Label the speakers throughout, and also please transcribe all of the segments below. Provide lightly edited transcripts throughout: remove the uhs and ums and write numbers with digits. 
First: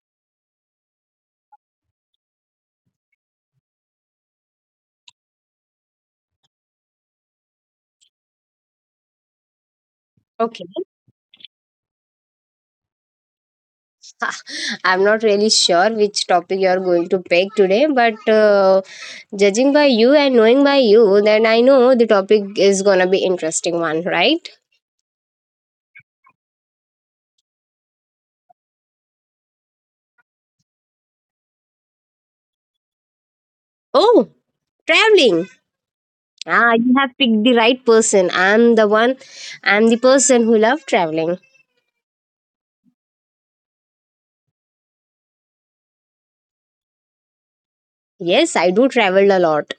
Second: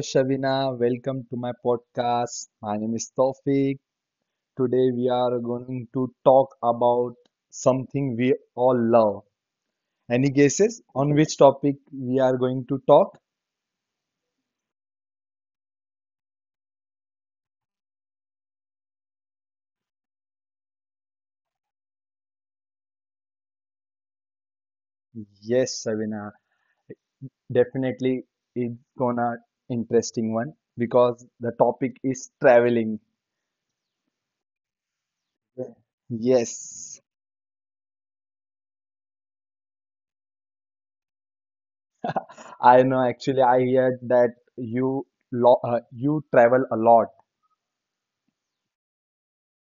Speaker 1: Shavina, welcome to my podcast. My name is Tawfiq. Today we are going to talk about something we all love. Any
Speaker 2: Okay,
Speaker 1: guesses on which topic we are going to talk?
Speaker 2: I'm not really sure which topic you're going to pick today, but judging by you and knowing by you, then I know the topic is gonna be interesting one, right?
Speaker 1: Yes, Shavina, definitely it's gonna interesting one because the topic is traveling.
Speaker 2: Oh, traveling. Ah, you
Speaker 1: Yes.
Speaker 2: have picked the right person. I'm the one. I'm the person who love traveling.
Speaker 1: I know actually I heard that you lo you travel a lot.
Speaker 2: Yes, I do travel a lot.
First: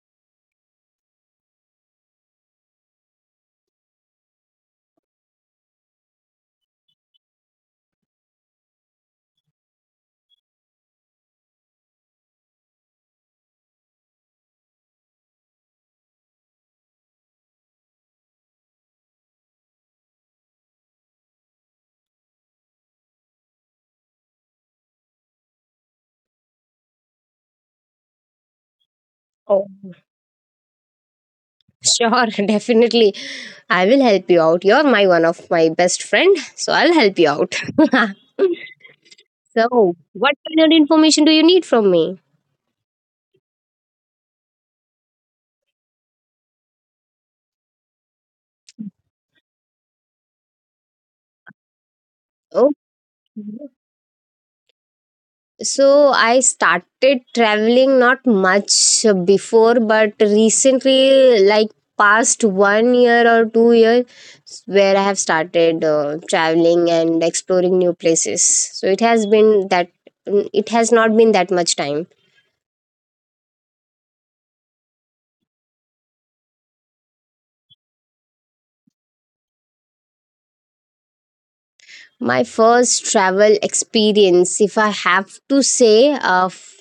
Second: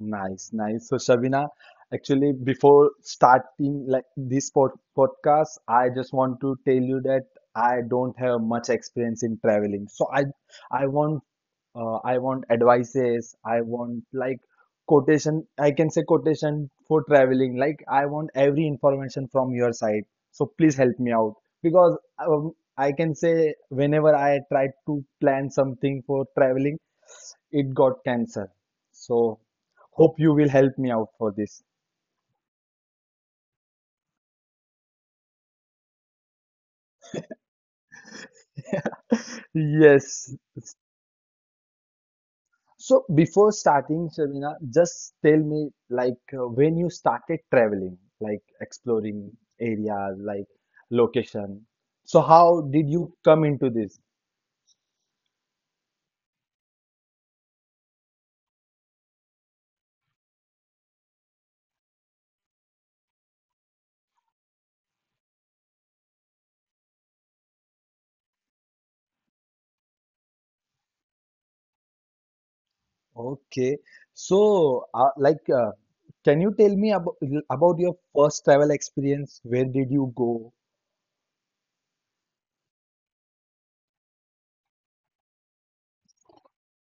Speaker 1: Nice, nice. So, Shabina, actually, before starting like this podcast, I just want to tell you that I don't have much experience in traveling. So, I want I want advices, I want like quotation, I can say quotation for traveling, like I want every information from your side. So please help me out because I can say whenever I tried to plan something for traveling, it got cancelled. So
Speaker 2: Oh,
Speaker 1: hope you will help me out for this.
Speaker 2: sure, definitely. I will help you out. You're my one of my best friend, so I'll help you out. So,
Speaker 1: Yes,
Speaker 2: what kind of information do you need from me?
Speaker 1: so before starting, Shabina, just tell me like when you started traveling, like exploring areas, like location. So how
Speaker 2: Okay.
Speaker 1: did you come into this?
Speaker 2: So I started traveling not much before, but recently, like past one year or 2 years, where I have started traveling and exploring new places. So it has been that it has not been that much time.
Speaker 1: Okay. So like can you tell me about your first travel experience? Where did you go?
Speaker 2: My first travel experience, if I have to say,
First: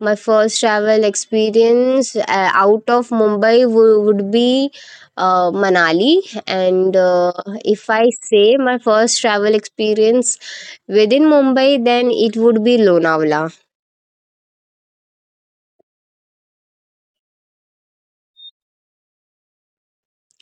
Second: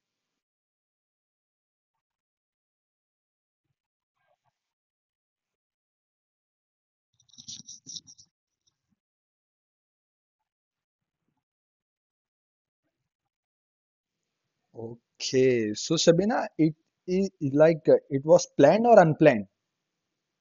Speaker 2: my first travel experience out of Mumbai would be Manali. And if I say my first travel experience within Mumbai, then it would be Lonavala.
Speaker 1: Okay. So Shabina, it is like it was planned or unplanned?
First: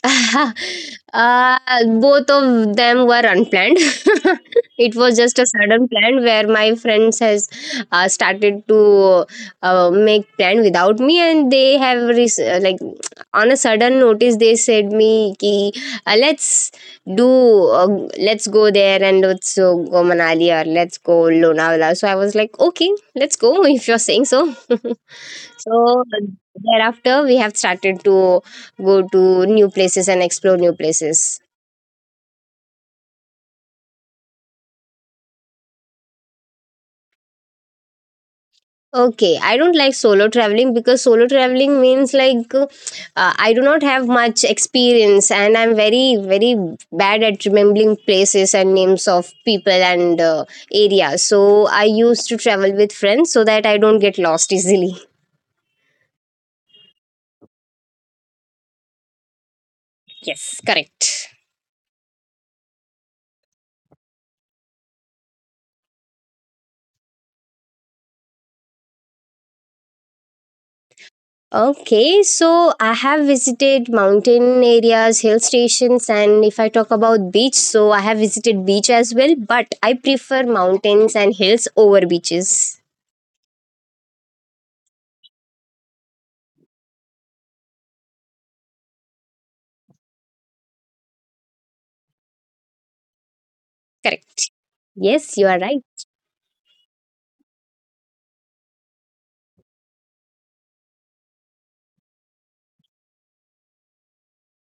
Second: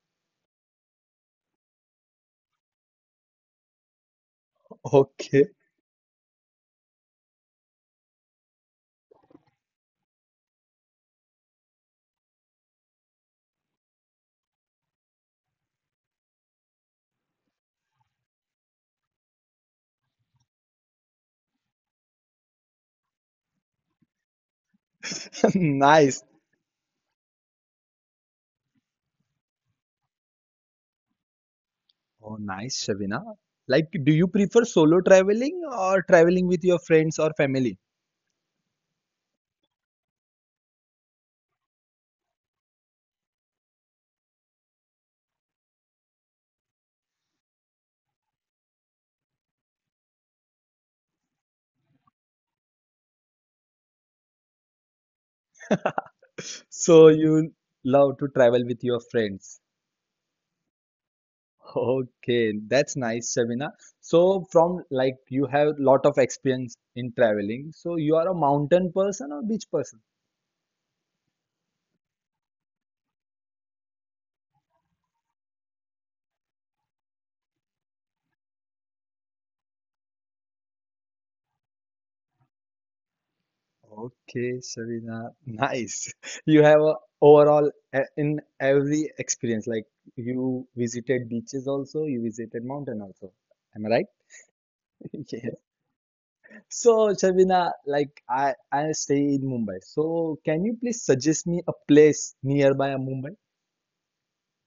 Speaker 2: uh, both of them were unplanned. It was just a
Speaker 1: Okay.
Speaker 2: sudden plan where my friends has started to make plan without me, and they have like on a sudden notice they said me ki let's do, uh, let's go there and let's go Manali or let's go Lonavala. So I was like, okay, let's go if you're saying so. So
Speaker 1: Nice.
Speaker 2: thereafter, we have started to go to new places and explore new places.
Speaker 1: Oh, nice, Shavina. Like, do you prefer solo traveling or traveling with your friends or family?
Speaker 2: Okay, I don't like solo traveling because solo traveling means like I do not have much experience and I'm very, very bad at remembering places and names of people and areas. So I used to travel with friends so that I don't get lost easily.
Speaker 1: So you love to travel with your friends.
Speaker 2: Yes, correct.
Speaker 1: Okay, that's nice, Shavina. So from like you have lot of experience in traveling. So you are a mountain person or beach person?
Speaker 2: Okay, so I have visited mountain areas, hill stations, and if I talk about beach, so I have visited beach as well, but I prefer mountains and hills over beaches.
Speaker 1: Okay, Shavina, nice. You have a overall in every experience. Like you visited beaches also, you visited mountain also. Am I right?
Speaker 2: Correct. Yes, you
Speaker 1: Yeah.
Speaker 2: are right.
Speaker 1: So, Shabina, like I stay in Mumbai. So, can you please suggest me a place nearby Mumbai?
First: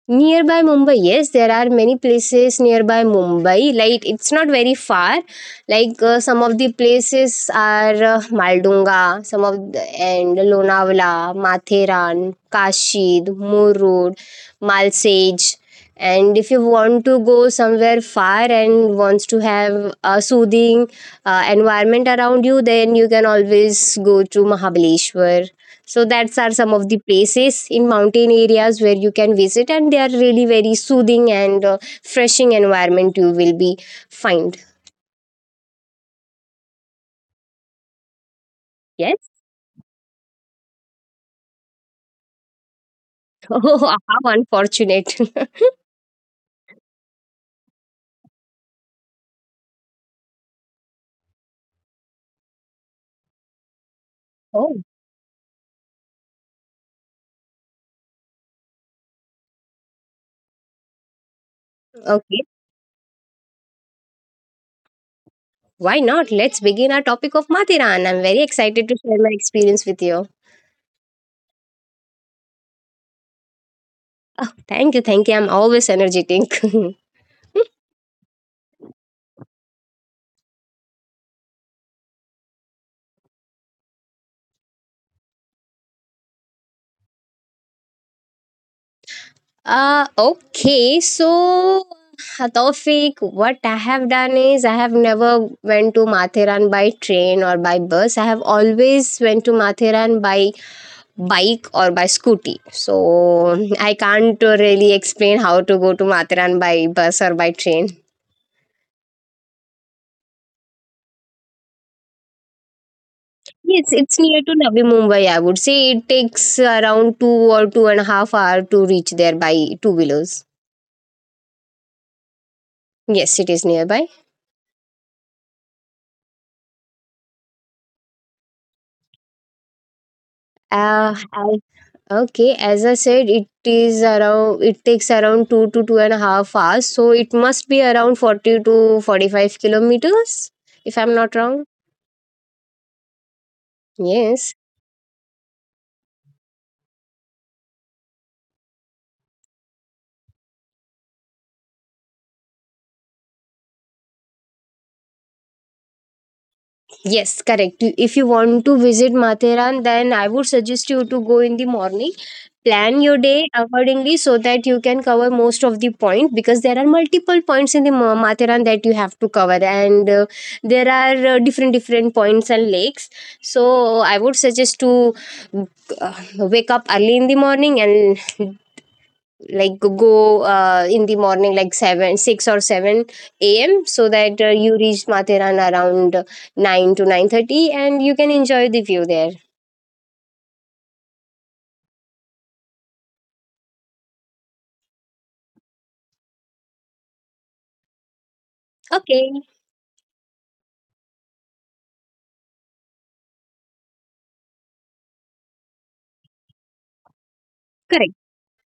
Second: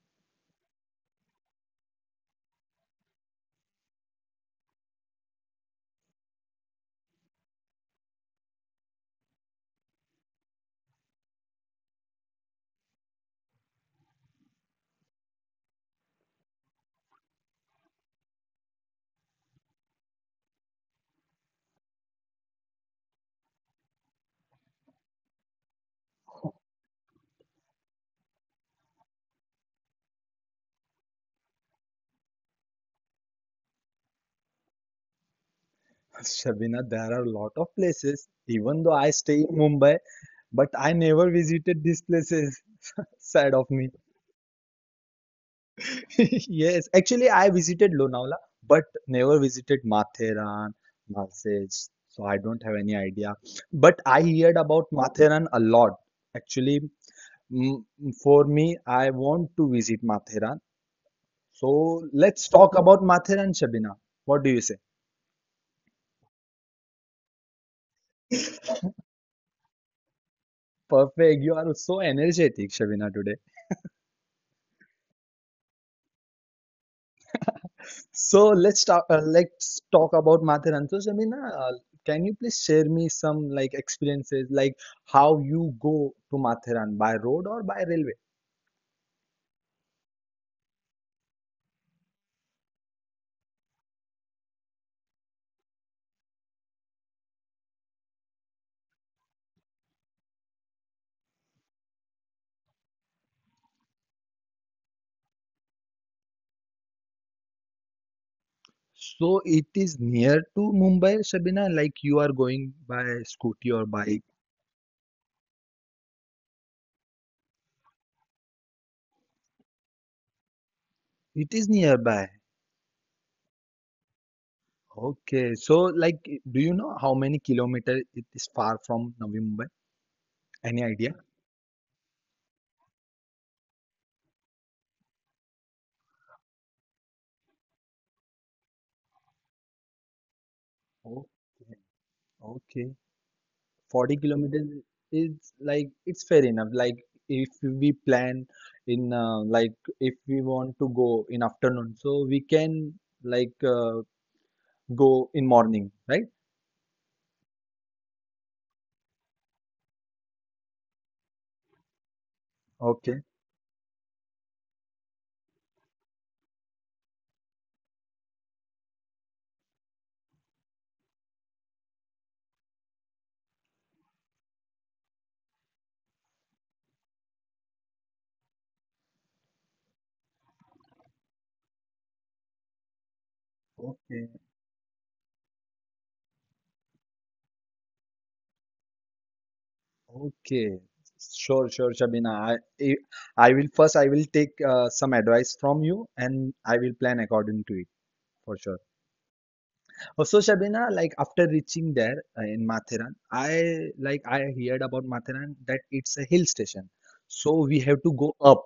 Speaker 2: Nearby Mumbai, yes, there are many places nearby Mumbai. Like it's not very far. Like some of the places are Maldunga, some of the, and Lonavala, Matheran, Kashid, Murud, Malsej. And if you want to go somewhere far and wants to have a soothing environment around you, then you can always go to Mahabaleshwar, so that's are some of the places in mountain areas where you can visit and they are really very soothing and freshing environment you will be find.
Speaker 1: Shabina, there are a lot of places. Even though I
Speaker 2: Yes.
Speaker 1: stay in Mumbai, but I never visited these places. Sad of
Speaker 2: Oh,
Speaker 1: me.
Speaker 2: how unfortunate.
Speaker 1: Yes, actually, I visited Lonavala, but never visited Matheran, Masej. So I don't have any idea. But I heard
Speaker 2: Oh,
Speaker 1: about Matheran a lot. Actually, mm, for me, I want to visit Matheran. So
Speaker 2: okay.
Speaker 1: let's talk about Mathur and Shabina. What do you say?
Speaker 2: Why not, let's begin our topic of Mathiran. I'm very excited to share my experience with you.
Speaker 1: Perfect. You are so energetic, Shabina, today.
Speaker 2: Oh, thank you, thank you. I'm always energetic.
Speaker 1: So let's talk. Let's talk about Mathur. So, Shabina, can you please share me some like experiences, like how you go to Mathiran by road or by railway?
Speaker 2: Okay, so Taufik, what I have done is I have never went to Mathiran by train or by bus. I have always went to Mathiran by bike or by scooty. So I can't really explain how to go to Mathiran by bus or by train.
Speaker 1: So it is near to Mumbai, Shabina. Like you are going by scooty
Speaker 2: Yes,
Speaker 1: or
Speaker 2: it's
Speaker 1: bike.
Speaker 2: near to Navi Mumbai. I would say it takes around two or two and a half hour to reach there by two wheelers.
Speaker 1: It is nearby.
Speaker 2: Yes, it is nearby.
Speaker 1: Okay. So like, do you know how many kilometers it is far from Navi Mumbai? Any idea?
Speaker 2: I Okay, as I said, it is around. It takes around two to two and a half hours, so it must be around 40 to 45 kilometers, if I'm not wrong.
Speaker 1: Okay, 40
Speaker 2: Yes.
Speaker 1: kilometers is like it's fair enough. Like if we plan in like if we want to go in afternoon, so we can like go in morning, right?
Speaker 2: Yes, correct. If you want to visit Matheran, then I would suggest you to go in the morning. Plan your
Speaker 1: Okay,
Speaker 2: day accordingly so that you can cover most of the point because there are multiple points in the Matheran that you have to cover, and there are different different points and lakes. So I would suggest to wake up early in the morning and like go, in the morning like 7 6 or 7 a.m., so
Speaker 1: okay,
Speaker 2: that you reach Matheran around 9 to 9:30 and you can enjoy the view there.
Speaker 1: okay. Sure, sure, Shabina. I will take some advice from you and I will plan according to it for sure.
Speaker 2: Okay.
Speaker 1: So Shabina, like after reaching there in Matheran, I heard about Matheran that it's a hill station. So we have
Speaker 2: Correct.
Speaker 1: to go up.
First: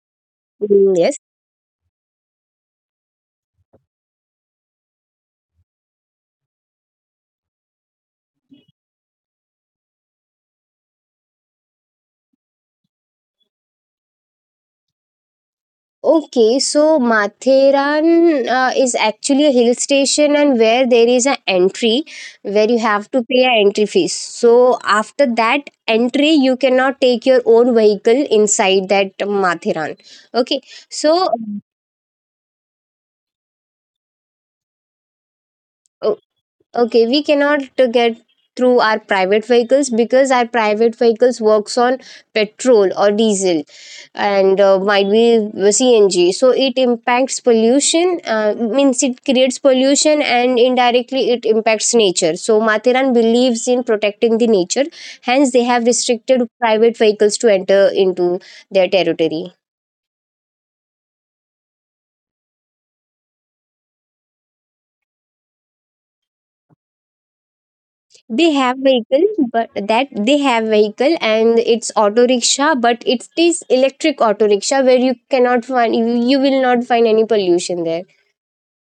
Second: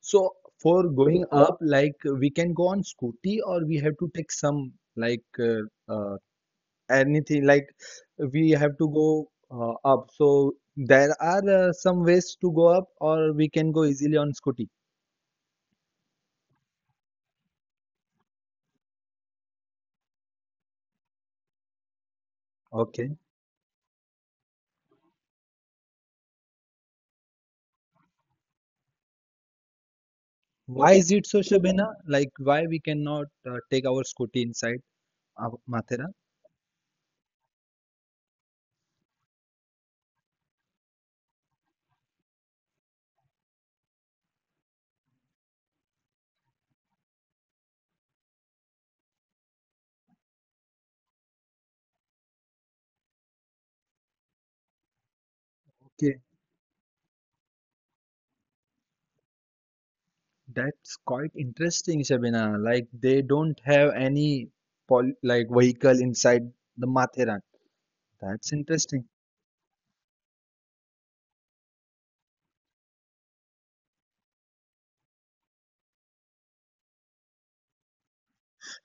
Speaker 1: So for
Speaker 2: Mm, yes.
Speaker 1: going up, like we can go on scooty or we have to take some like anything like we have to go up. So there are some ways to go up or we can go easily on scooty.
Speaker 2: Okay, so Matheran is actually a hill station, and where there is an entry where you
Speaker 1: Okay.
Speaker 2: have to pay an entry fee. So after that entry you cannot take your own vehicle inside that Matheran. Okay,
Speaker 1: Why is
Speaker 2: so
Speaker 1: it so, Shabina? Like why we cannot take our scooty inside Mathera?
Speaker 2: uh, okay, we cannot to get through our private vehicles because our private vehicles works on petrol or diesel and might be CNG, so it impacts pollution, means it creates pollution and indirectly it impacts nature. So Mathiran believes in protecting the nature, hence they have restricted private vehicles to enter into their territory.
Speaker 1: That's quite interesting, Shabina. Like they don't have any pol like vehicle inside the Mathera. That's
Speaker 2: They have
Speaker 1: interesting.
Speaker 2: vehicle, but that they have vehicle and it's auto rickshaw, but it is electric auto rickshaw where you cannot find, you will not find any pollution there.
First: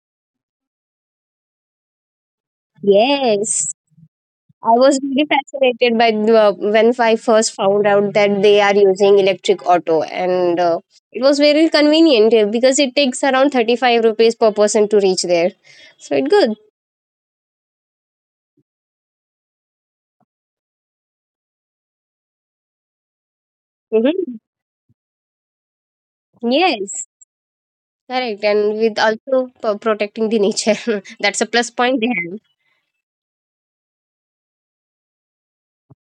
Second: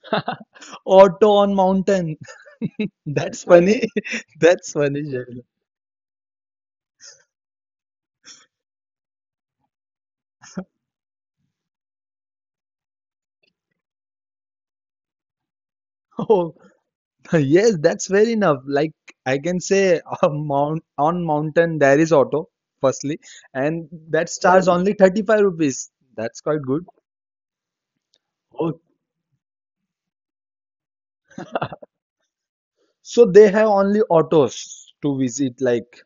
Speaker 1: Auto on mountain. That's
Speaker 2: Yes.
Speaker 1: funny. That's
Speaker 2: I was
Speaker 1: funny,
Speaker 2: really
Speaker 1: Shabina.
Speaker 2: fascinated by the, when I first found out that they are using electric auto, and it was very convenient because it takes around 35 rupees per person to reach there, so it
Speaker 1: Oh,
Speaker 2: good.
Speaker 1: yes, that's fair enough. Like I can say on mountain there is auto, firstly, and that
Speaker 2: Hmm.
Speaker 1: starts only 35 rupees. That's quite good.
Speaker 2: Yes, correct. And with also protecting the nature, that's a plus point they have.
Speaker 1: So they have only autos to visit, like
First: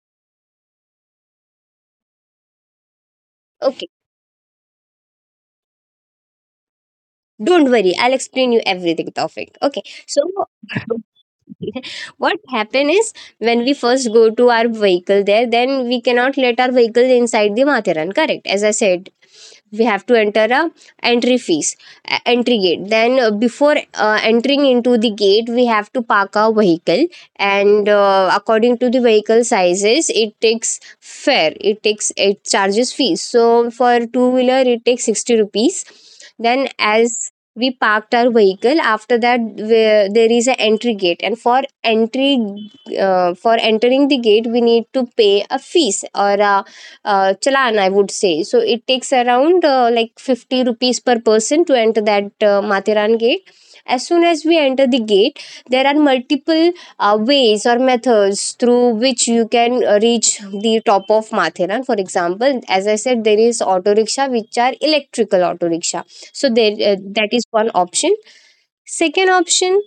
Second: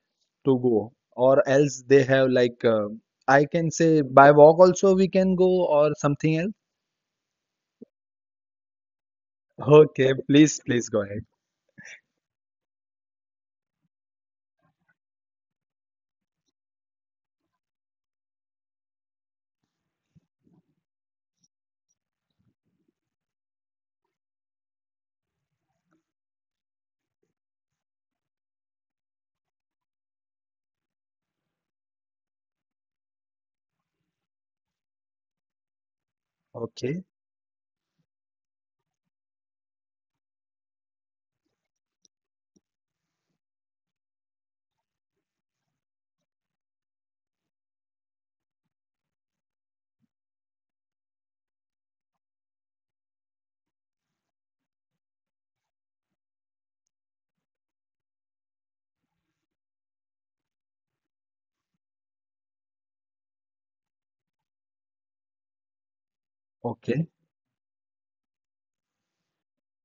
Speaker 1: to go, or else they have like I can
Speaker 2: Okay.
Speaker 1: say by walk also we can go or something else.
Speaker 2: Don't worry, I'll explain you everything, Taufik. Okay,
Speaker 1: Okay,
Speaker 2: so
Speaker 1: please, please go ahead.
Speaker 2: what happen is, when we first go to our vehicle there, then we cannot let our vehicle inside the Matharan. Correct, as I said, we have to enter a entry fees, entry gate. Then before entering into the gate, we have to park our vehicle, and according to the vehicle sizes, it takes fare. It takes, it charges fees. So for two wheeler, it takes 60 rupees. Then
Speaker 1: Okay,
Speaker 2: as we parked our vehicle, after that, where there is an entry gate and for entry, for entering the gate, we need to pay a fees or a, challan, I would say. So it takes around, like, 50 rupees per person to enter that Mathiran gate. As soon as we enter the gate, there are multiple ways or methods through which you can reach the top of Mathiran. For example, as I said, there is auto rickshaw which are electrical auto rickshaw, so there,
Speaker 1: okay.
Speaker 2: that is one option. Second option,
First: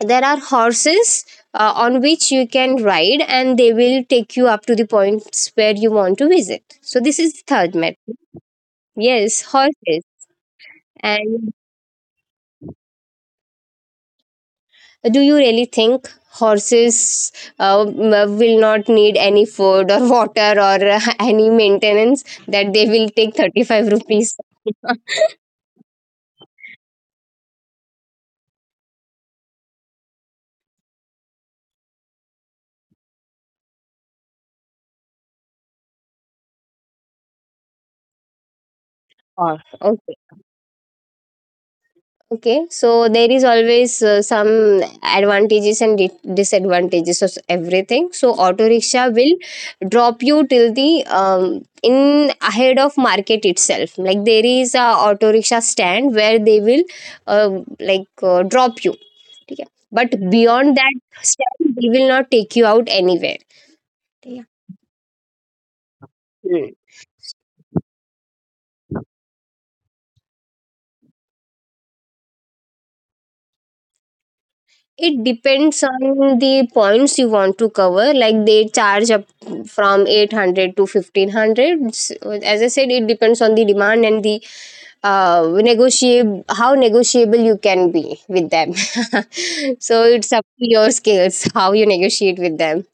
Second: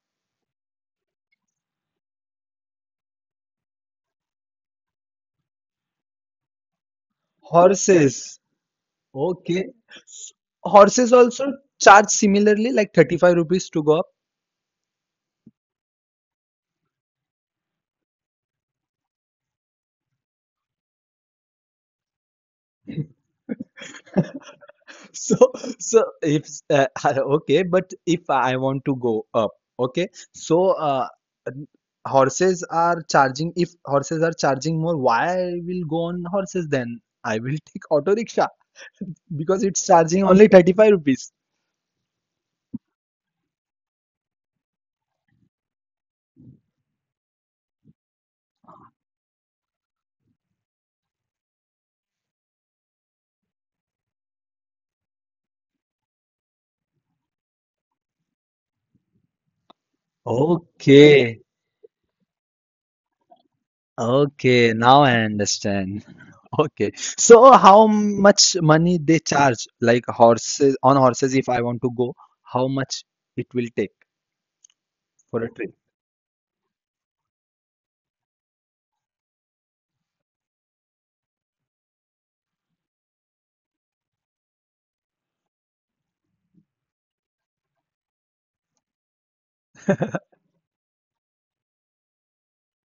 Speaker 2: there are horses on which you can ride and they will take you up to the points where you want to visit, so this is the third method.
Speaker 1: Horses.
Speaker 2: Yes,
Speaker 1: Okay.
Speaker 2: horses.
Speaker 1: S- Horses also
Speaker 2: And
Speaker 1: charge similarly, like 35 rupees to go.
Speaker 2: do you really think horses will not need any food or water or any maintenance, that they will take 35 rupees
Speaker 1: So, so if okay, but if I want to go up, okay, so horses are charging. If horses are charging more, why I will go on horses then? I will take auto rickshaw
Speaker 2: off?
Speaker 1: because it's
Speaker 2: Okay.
Speaker 1: charging only 35 rupees.
Speaker 2: Okay, so there is always some advantages and disadvantages of everything. So auto rickshaw will drop you till the, in ahead of market itself. Like there is a auto rickshaw stand where they will, uh, like, drop you. ठीक. But beyond that
Speaker 1: Okay,
Speaker 2: stand, they will not take you out anywhere. ठीक.
Speaker 1: okay, now I understand. Okay, so how much money they charge like horses on horses if I want to go, how much it will take
Speaker 2: It
Speaker 1: for a trip?
Speaker 2: depends on the points you want to cover. Like they charge up from 800 to 1500. As I said, it depends on the demand and the, negotiable, how negotiable you can be with them. So it's up to your skills, how you negotiate with them.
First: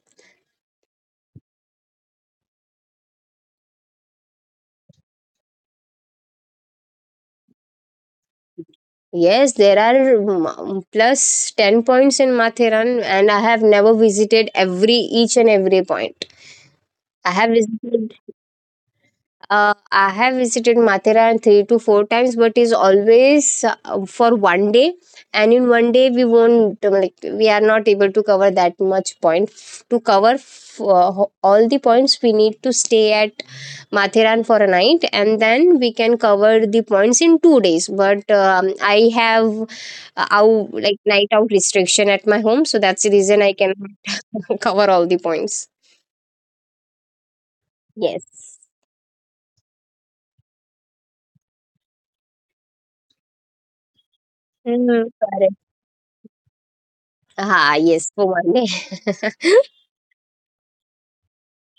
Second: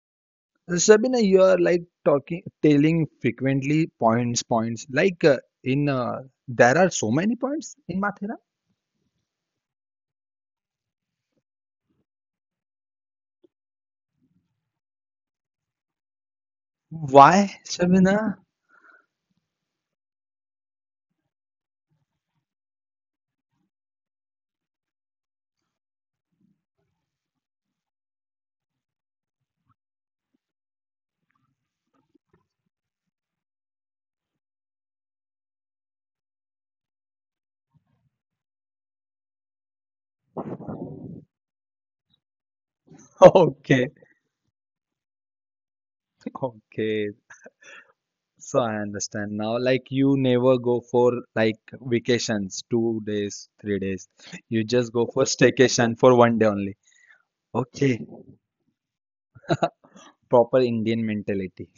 Speaker 1: Sabina, you are like talking, telling frequently points, points. Like in, uh, there are so many points in Mathura.
Speaker 2: Yes, there are, plus 10 points in Mathiran, and I have never visited every each and every point. I
Speaker 1: Why,
Speaker 2: have visited
Speaker 1: Sabina?
Speaker 2: I have visited Mathera 3 to 4 times, but is always for one day. And in one day, we won't, like, we are not able to cover that much point. To cover all the points, we need to stay at Matheran for a night, and then we can cover the points in 2 days. But I have, out like night out restriction at my home, so that's the reason I can
Speaker 1: Okay,
Speaker 2: cover all the points.
Speaker 1: okay.
Speaker 2: Yes.
Speaker 1: So I understand now. Like you never go for like vacations, 2 days, 3 days. You just go
Speaker 2: Mm,
Speaker 1: for
Speaker 2: correct.
Speaker 1: staycation for one day only.
Speaker 2: Ah,
Speaker 1: Okay,
Speaker 2: yes, for one day.
Speaker 1: proper Indian mentality.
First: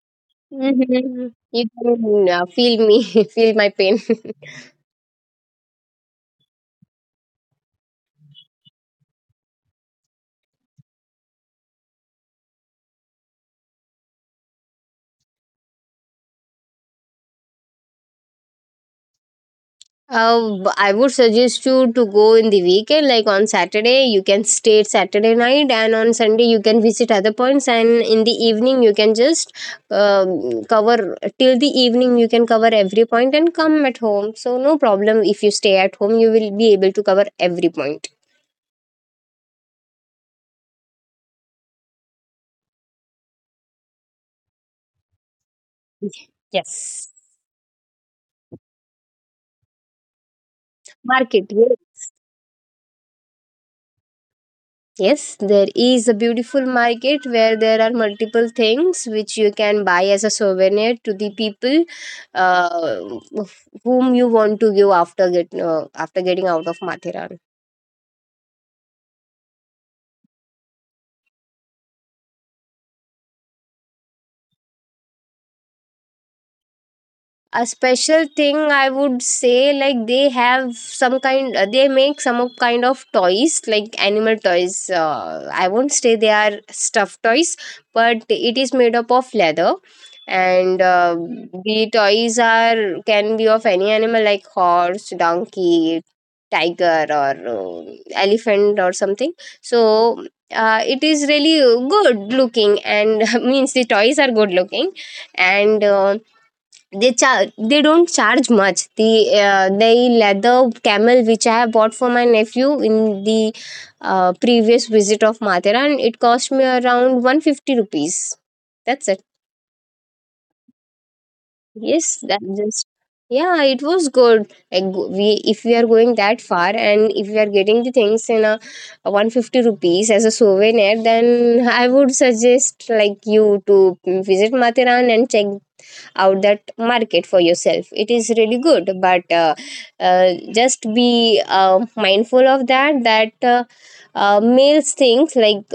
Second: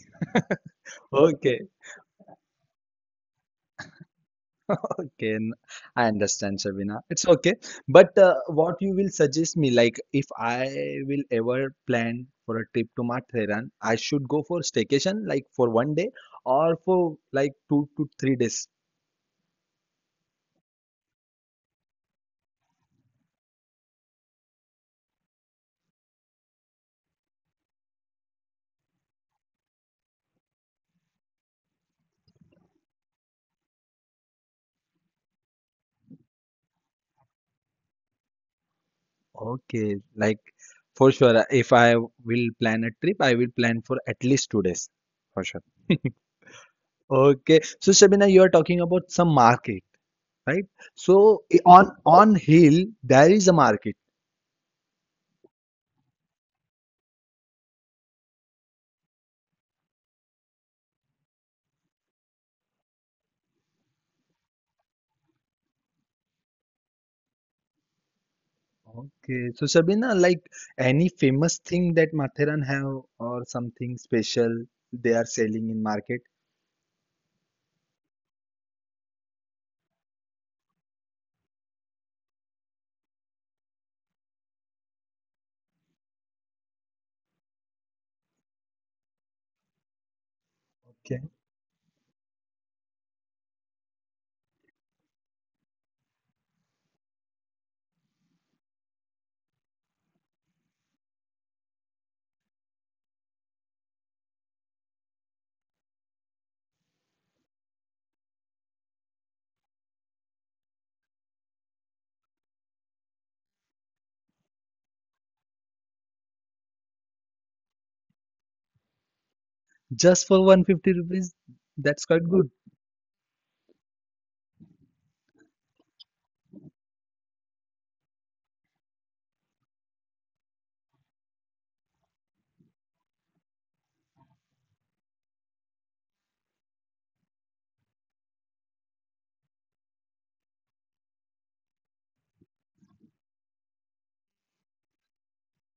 Speaker 2: Mhm. You
Speaker 1: Okay.
Speaker 2: can, feel me, feel my pain.
Speaker 1: Okay. I understand, Shabina. It's okay. But what you will suggest me, like if I will ever plan for a trip to Matheran, I should go for staycation, like for one day or for like 2 to 3 days.
Speaker 2: I would suggest you to go in the weekend, like on Saturday, you can stay Saturday night, and on Sunday, you can visit other points. And in the evening, you can just, cover till the evening, you can cover every point and come at home. So, no problem if you stay at home, you will be able to cover every point.
Speaker 1: Okay, like for sure. If I will plan a trip, I will plan for at least 2 days, for sure.
Speaker 2: Yes,
Speaker 1: Okay, so Shabina, you are talking about some market, right? So
Speaker 2: market.
Speaker 1: i-
Speaker 2: Yeah.
Speaker 1: on on hill there is a market.
Speaker 2: Yes, there is a beautiful market where there are multiple things which you can buy as a souvenir to the people uh, whom you want to give after getting out of Mathiran.
Speaker 1: Okay, so Shabina, like any famous thing that Matheran have or something special they are selling in market?
Speaker 2: A special thing I would say, like, they have some kind they make some of kind of toys like animal toys, I won't say they are stuffed toys, but it is made up of leather. And
Speaker 1: Okay,
Speaker 2: The toys are can be of any animal like horse, donkey, tiger, or elephant or something. So it is really good looking and means the toys are good looking. And They don't charge much. The the leather camel which I have bought for my nephew in the previous visit of Mathera, and it cost me around 150 rupees. That's it.
Speaker 1: just for 150 rupees, that's
Speaker 2: Yes,
Speaker 1: quite
Speaker 2: that
Speaker 1: good.
Speaker 2: just. Yeah, it was good. Like, we, if we are going that far, and if we are getting the things in a 150 rupees as a souvenir, then I would suggest like you to visit Matiran and check out that market for yourself. It is really good, but just be mindful of that, that males things like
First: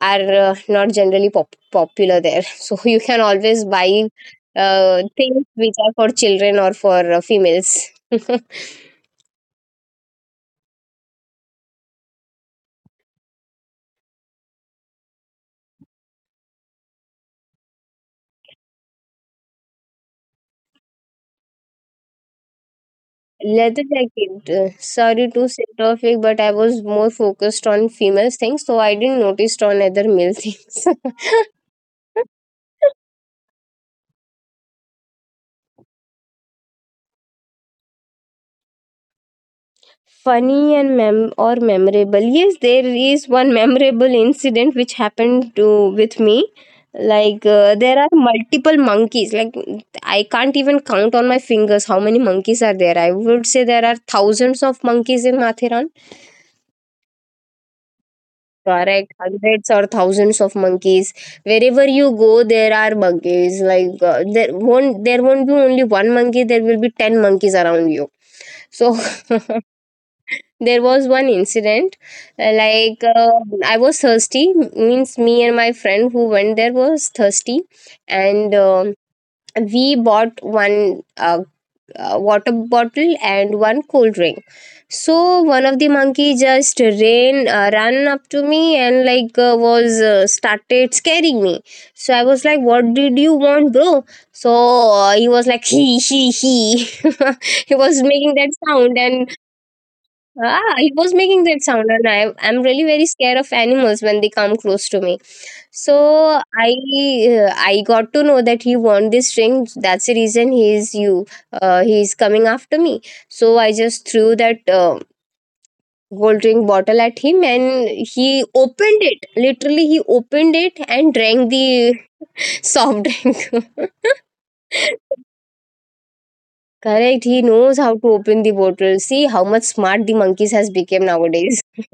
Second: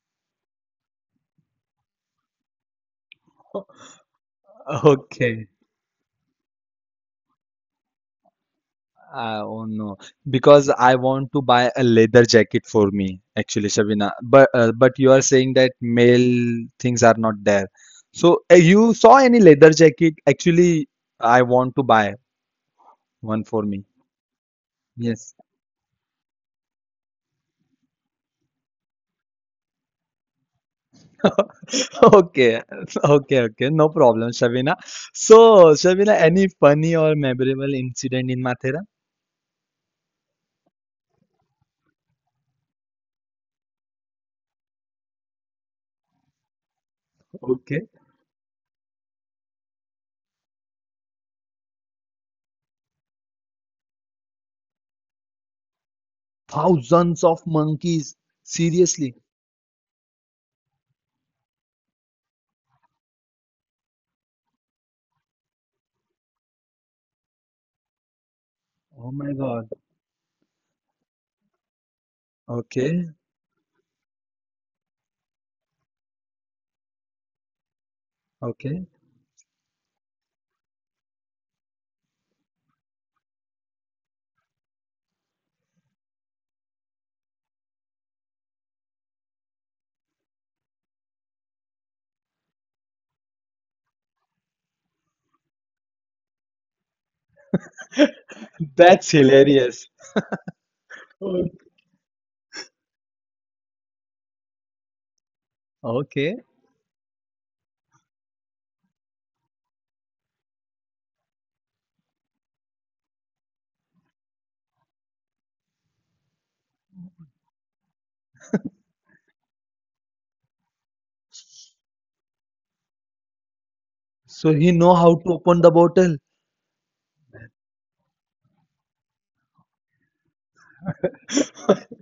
Speaker 2: are not generally popular there. So you can always buy things
Speaker 1: Okay.
Speaker 2: which are for children or for females.
Speaker 1: Oh no, because I want to buy a leather jacket for me, actually, Shabina. But you are saying that male things are not there. So you saw any leather jacket? Actually, I want to buy one for
Speaker 2: Leather
Speaker 1: me.
Speaker 2: jacket, sorry
Speaker 1: Yes.
Speaker 2: to say topic, but I was more focused on females things, so I didn't notice on other male things.
Speaker 1: Okay, okay, okay. No problem, Shabina. So, Shabina, any funny or memorable incident in Mathera?
Speaker 2: Funny and mem- or memorable, yes, there is one memorable incident which happened to with me. Like,
Speaker 1: Okay.
Speaker 2: there are multiple monkeys, like I can't even count on my fingers how many monkeys are there. I would say there are thousands of monkeys in Mathiran.
Speaker 1: Thousands of monkeys.
Speaker 2: Correct,
Speaker 1: Seriously.
Speaker 2: hundreds or thousands of monkeys. Wherever you go, there are monkeys. Like, there won't be only one monkey, there will be 10 monkeys around you. So
Speaker 1: Oh my God.
Speaker 2: there was one incident, uh, like
Speaker 1: Okay,
Speaker 2: uh, I was thirsty, means me and my friend who went there was thirsty. and
Speaker 1: okay.
Speaker 2: um we bought one water bottle and one cold drink. So one of the monkey just ran ran up to me, and like, was started scaring me. So I was like, what did you want, bro? So he was like, he he. He was making that
Speaker 1: That's
Speaker 2: sound. And
Speaker 1: hilarious.
Speaker 2: ah, it was making that sound, and I'm really very scared of animals when they come close to me.
Speaker 1: Okay.
Speaker 2: So I got to know that he won this ring. That's the reason he is you. He is coming after me. So I just threw that gold ring bottle at him, and he opened it. Literally, he opened it and drank the soft drink.
Speaker 1: So he know how to open the bottle.
Speaker 2: Correct. He knows how to open the bottle. See how much smart the monkeys has become nowadays.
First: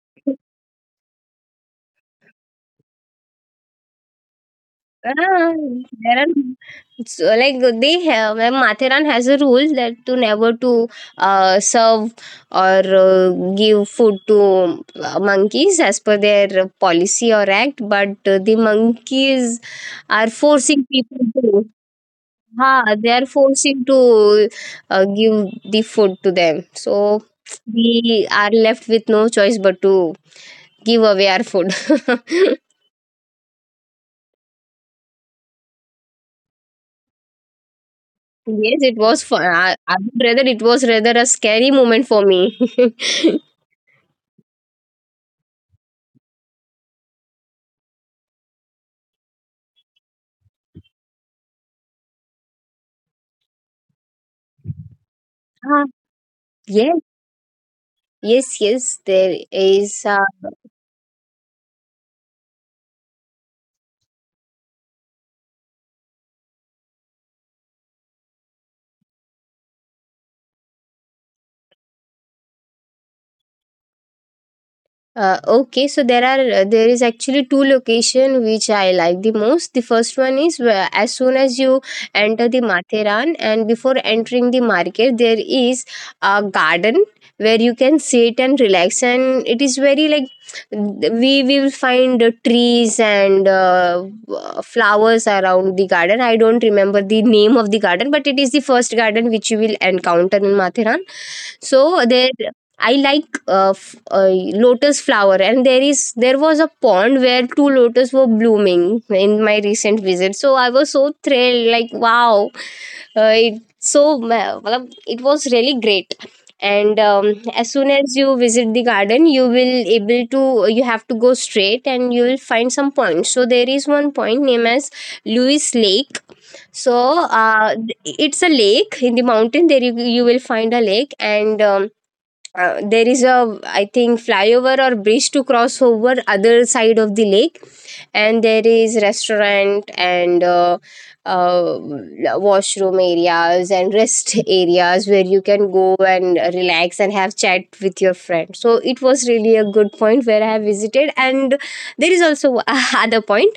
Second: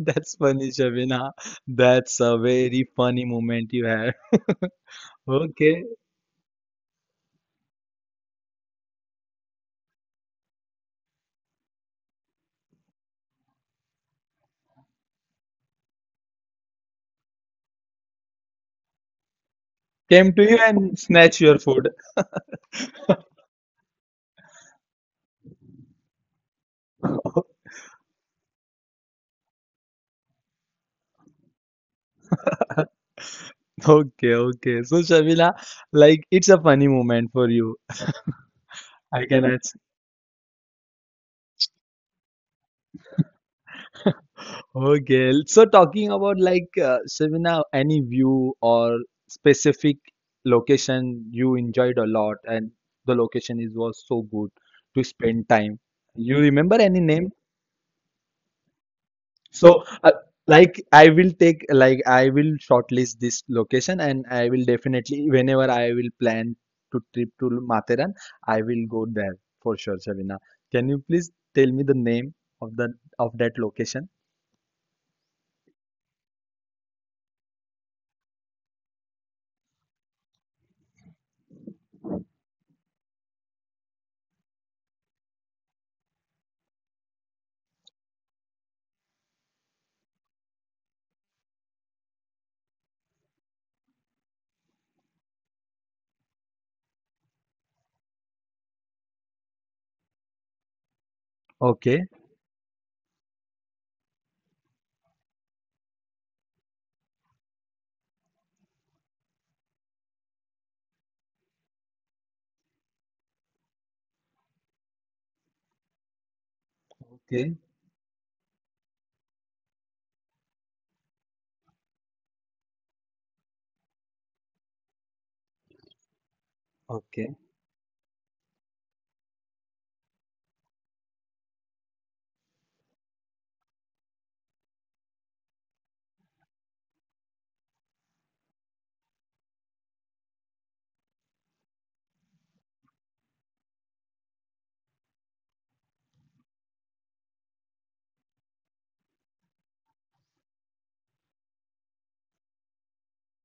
Speaker 1: That's funny, Shabina. That's a very funny moment you had.
Speaker 2: Ah,
Speaker 1: Okay.
Speaker 2: there are, so like they have, Mathiran has a rule that to never to serve or give food to monkeys as per their policy or act, but the monkeys are
Speaker 1: Came to you
Speaker 2: forcing
Speaker 1: and
Speaker 2: people
Speaker 1: snatch your
Speaker 2: to.
Speaker 1: food.
Speaker 2: Ha, they are forcing to give the food to them. So we are left with no choice but to give away our food.
Speaker 1: Okay, okay. So, Shabila, like it's a funny moment for you.
Speaker 2: Yes, it was
Speaker 1: I
Speaker 2: fun.
Speaker 1: can ask.
Speaker 2: I would rather, it was rather a scary moment for me.
Speaker 1: Okay. So, talking about like Shabila, any view or specific location you enjoyed a lot, and the location is was so good to spend time.
Speaker 2: Ah,
Speaker 1: You remember any
Speaker 2: yes.
Speaker 1: name?
Speaker 2: Yes. There
Speaker 1: So,
Speaker 2: is a.
Speaker 1: like, I will take, like, I will shortlist this location and I will definitely, whenever I will plan to trip to Matheran, I will go there for sure, Shavina. Can you please tell me the name of the of that location?
Speaker 2: Okay, so there is actually two location which I like the most. The first one is where as soon as you enter the Matheran and before entering the market, there is a garden where you can sit and relax, and it is very like we will find trees and flowers around the garden. I don't remember the name of the garden, but it is the first garden which you will encounter in Matheran. So
Speaker 1: Okay,
Speaker 2: there. I like uh, f- uh, lotus flower, and there was a pond where two lotus were blooming in my recent visit. So I was so thrilled, like, wow, it so matlab, it was really great. And
Speaker 1: okay,
Speaker 2: as soon as you visit the garden, you will able to, you have to go straight, and you will find some points. So there is one point named as Lewis Lake. So
Speaker 1: okay,
Speaker 2: it's a lake in the mountain. There you, you will find a lake. And There is a, I think, flyover or bridge to cross over other side of the lake, and there is restaurant and uh, washroom areas and rest areas where you can go and relax and have chat with your friend. So it was really a good point where I have visited. And there is also other point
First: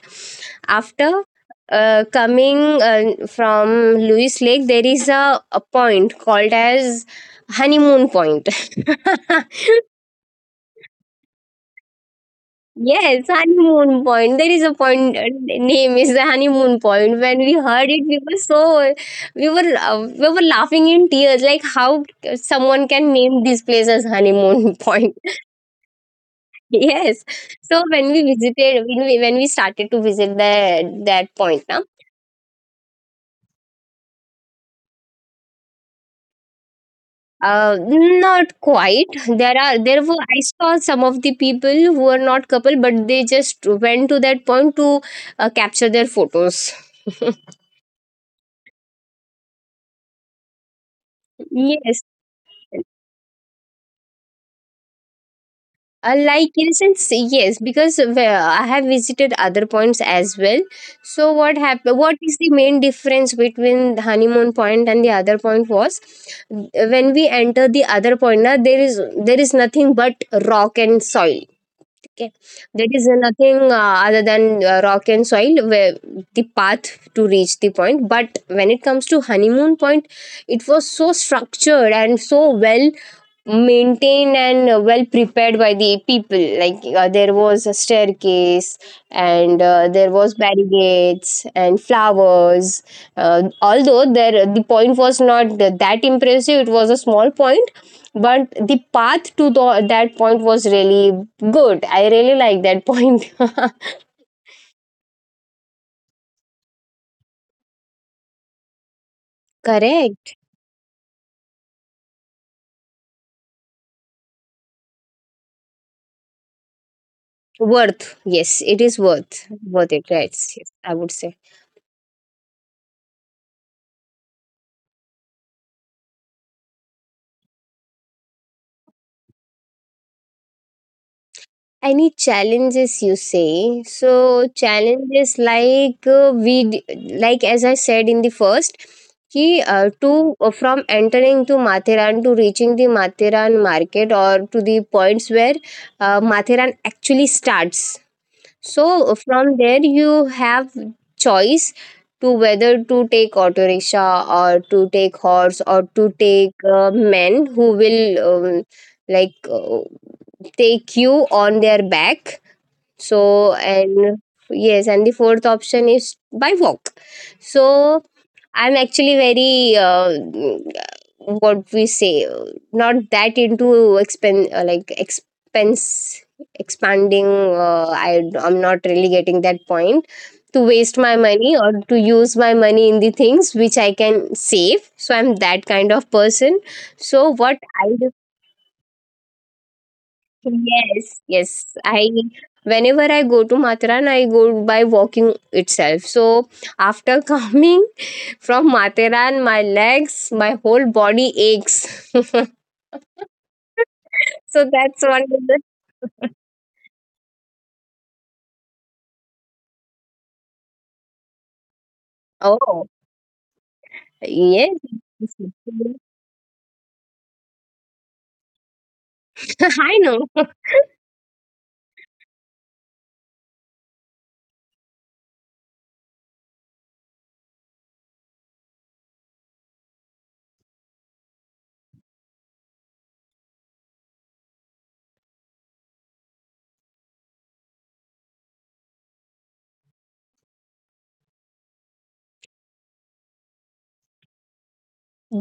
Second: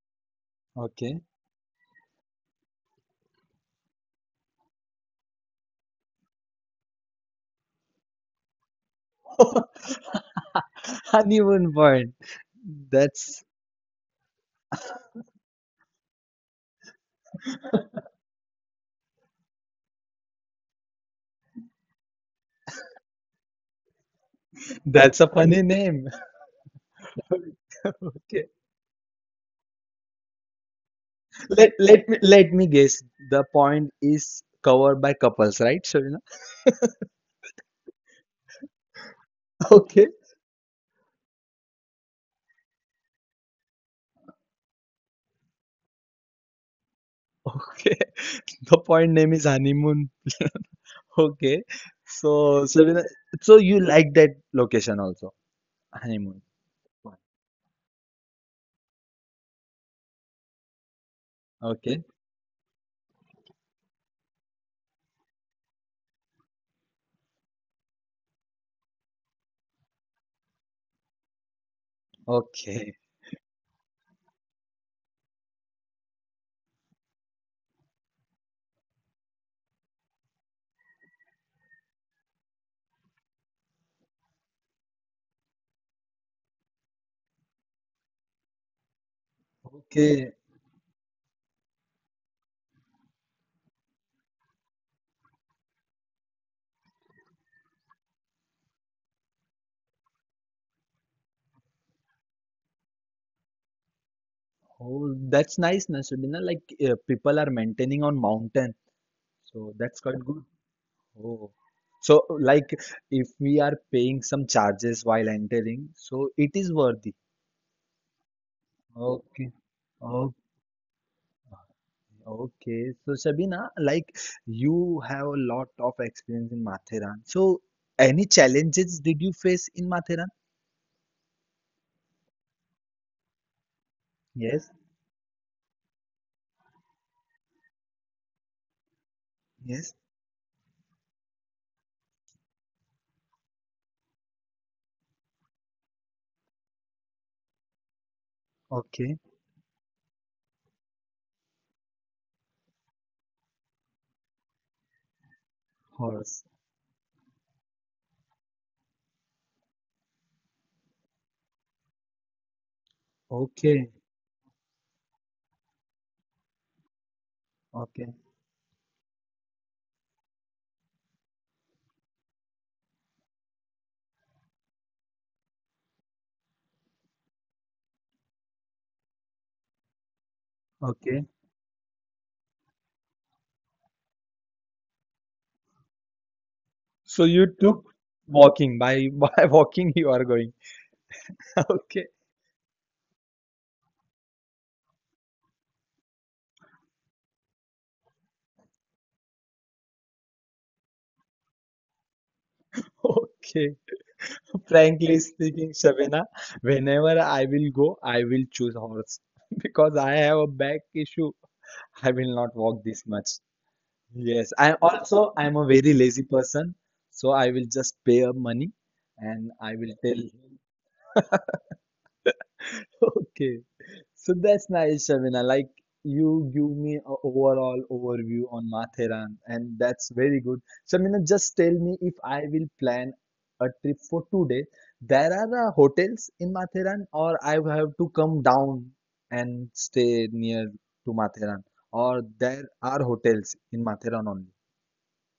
Speaker 1: okay.
Speaker 2: after coming from Lewis Lake. There is a point called as honeymoon point.
Speaker 1: Honeymoon point.
Speaker 2: Yes,
Speaker 1: That's
Speaker 2: honeymoon point. There is a point. Name is the honeymoon point. When we heard it, we were so, we were laughing in tears. Like, how someone can name this place as honeymoon point?
Speaker 1: that's a funny name.
Speaker 2: Yes. So when we
Speaker 1: Okay.
Speaker 2: visited, when we started to visit the that point,
Speaker 1: Let
Speaker 2: now
Speaker 1: let me let me guess. The point is covered by couples, right, Shavina?
Speaker 2: not quite. There
Speaker 1: Okay,
Speaker 2: were, I saw some of the people who were not couple, but they just went to that point to capture their photos.
Speaker 1: okay. The point name is honeymoon. Okay.
Speaker 2: Yes.
Speaker 1: So, so, we- so you like that location also, honeymoon.
Speaker 2: Like, in a sense, yes, because well, I have visited other points as well. So what
Speaker 1: Okay.
Speaker 2: happened? What is the main difference between the honeymoon point and the other point was when we enter the other point, na, there is nothing but rock and soil. Okay,
Speaker 1: Okay.
Speaker 2: there is nothing other than rock and soil where the path to reach the point. But when it comes to honeymoon point, it was so structured and so well maintained and well prepared by the people. Like, there was a staircase, and there
Speaker 1: Okay.
Speaker 2: was barricades and flowers. Although there the point was not that impressive, it was a small point, but the path to the, that point was really good. I really like that point.
Speaker 1: Oh, that's nice, na Sabina. Like people are maintaining on mountain, so that's quite
Speaker 2: Correct.
Speaker 1: good. Oh, so like if we are paying some charges while entering, so it is worthy.
Speaker 2: Worth, yes, it is
Speaker 1: Okay.
Speaker 2: worth it,
Speaker 1: Okay.
Speaker 2: right? Yes, I would say.
Speaker 1: Okay, so Shabina, like you have a lot of experience in Matheran. So, any challenges did you face in Matheran?
Speaker 2: Any challenges, you say? So
Speaker 1: Yes,
Speaker 2: challenges, like, like as I said in the first, ki
Speaker 1: yes.
Speaker 2: to from entering to Mathiran to reaching the Mathiran market or to the points where Matheran actually starts. So
Speaker 1: Okay,
Speaker 2: from there you have choice to whether to take auto rickshaw or to take horse or to
Speaker 1: horse.
Speaker 2: take men who will um, like uh, take you on their back. So,
Speaker 1: Okay,
Speaker 2: and yes, and the fourth option is by walk. So
Speaker 1: okay,
Speaker 2: I'm actually very, what we say, not that into expen like expense expanding. I'm not really getting that point to waste my
Speaker 1: okay.
Speaker 2: money or to use my money in the things which I can save. So I'm that kind of person.
Speaker 1: So
Speaker 2: So,
Speaker 1: you
Speaker 2: what
Speaker 1: took
Speaker 2: I
Speaker 1: walking by by walking you are going.
Speaker 2: Yes, yes.
Speaker 1: Okay,
Speaker 2: I Whenever I go to Matharan, I go by walking itself. So after coming from Matharan, my legs, my whole body aches. So
Speaker 1: okay.
Speaker 2: that's
Speaker 1: Frankly
Speaker 2: one of the.
Speaker 1: speaking, Shabina, whenever I will go, I will choose horse because I have a back issue. I will not walk
Speaker 2: Oh
Speaker 1: this much. Yes, I
Speaker 2: yes.
Speaker 1: also I'm a very lazy person, so I will just pay up money and I will
Speaker 2: I
Speaker 1: tell
Speaker 2: know.
Speaker 1: him. Okay, so that's nice, Shavina. Like you give me a overall overview on Matheran, and that's very good. Shavina, just tell me if I will plan a trip for 2 days. There are hotels in Matheran, or I have to come down and stay near to Matheran, or there are hotels in Matheran only.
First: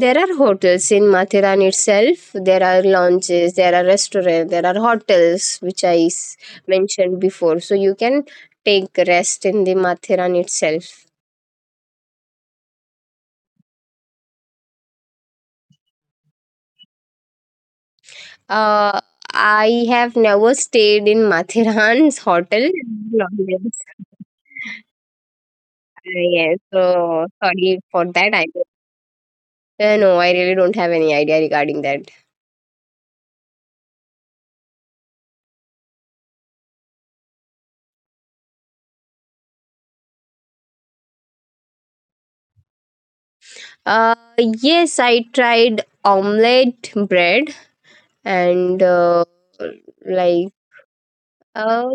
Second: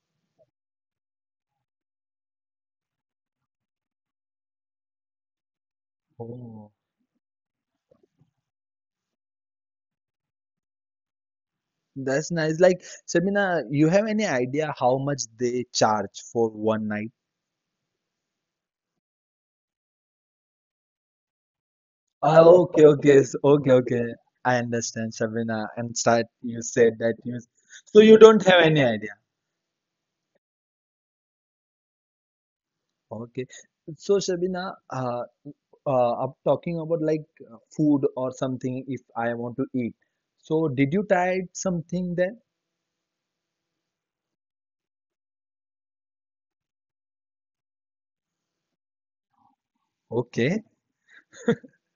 Speaker 2: There are hotels in Mathiran itself. There are lounges, there are restaurants, there are hotels, which
Speaker 1: Oh.
Speaker 2: mentioned before. So you can take rest in the Mathiran itself.
Speaker 1: That's nice. Like, Sabina, you have any idea how much they charge for one night?
Speaker 2: Uh, I have never stayed in Mathiran's
Speaker 1: Ah,
Speaker 2: hotel.
Speaker 1: okay, okay,
Speaker 2: Uh,
Speaker 1: okay, okay. I understand, Sabina. And start,
Speaker 2: yes,
Speaker 1: you
Speaker 2: so
Speaker 1: said that you,
Speaker 2: sorry
Speaker 1: so
Speaker 2: for
Speaker 1: you
Speaker 2: that.
Speaker 1: don't
Speaker 2: I
Speaker 1: have any idea.
Speaker 2: No, I really don't have any idea regarding that.
Speaker 1: Okay. So, Sabina, I'm talking about like food or something if I want to eat. So, did you try something there?
Speaker 2: Yes, I tried omelette bread and like
Speaker 1: Okay.
Speaker 2: uh,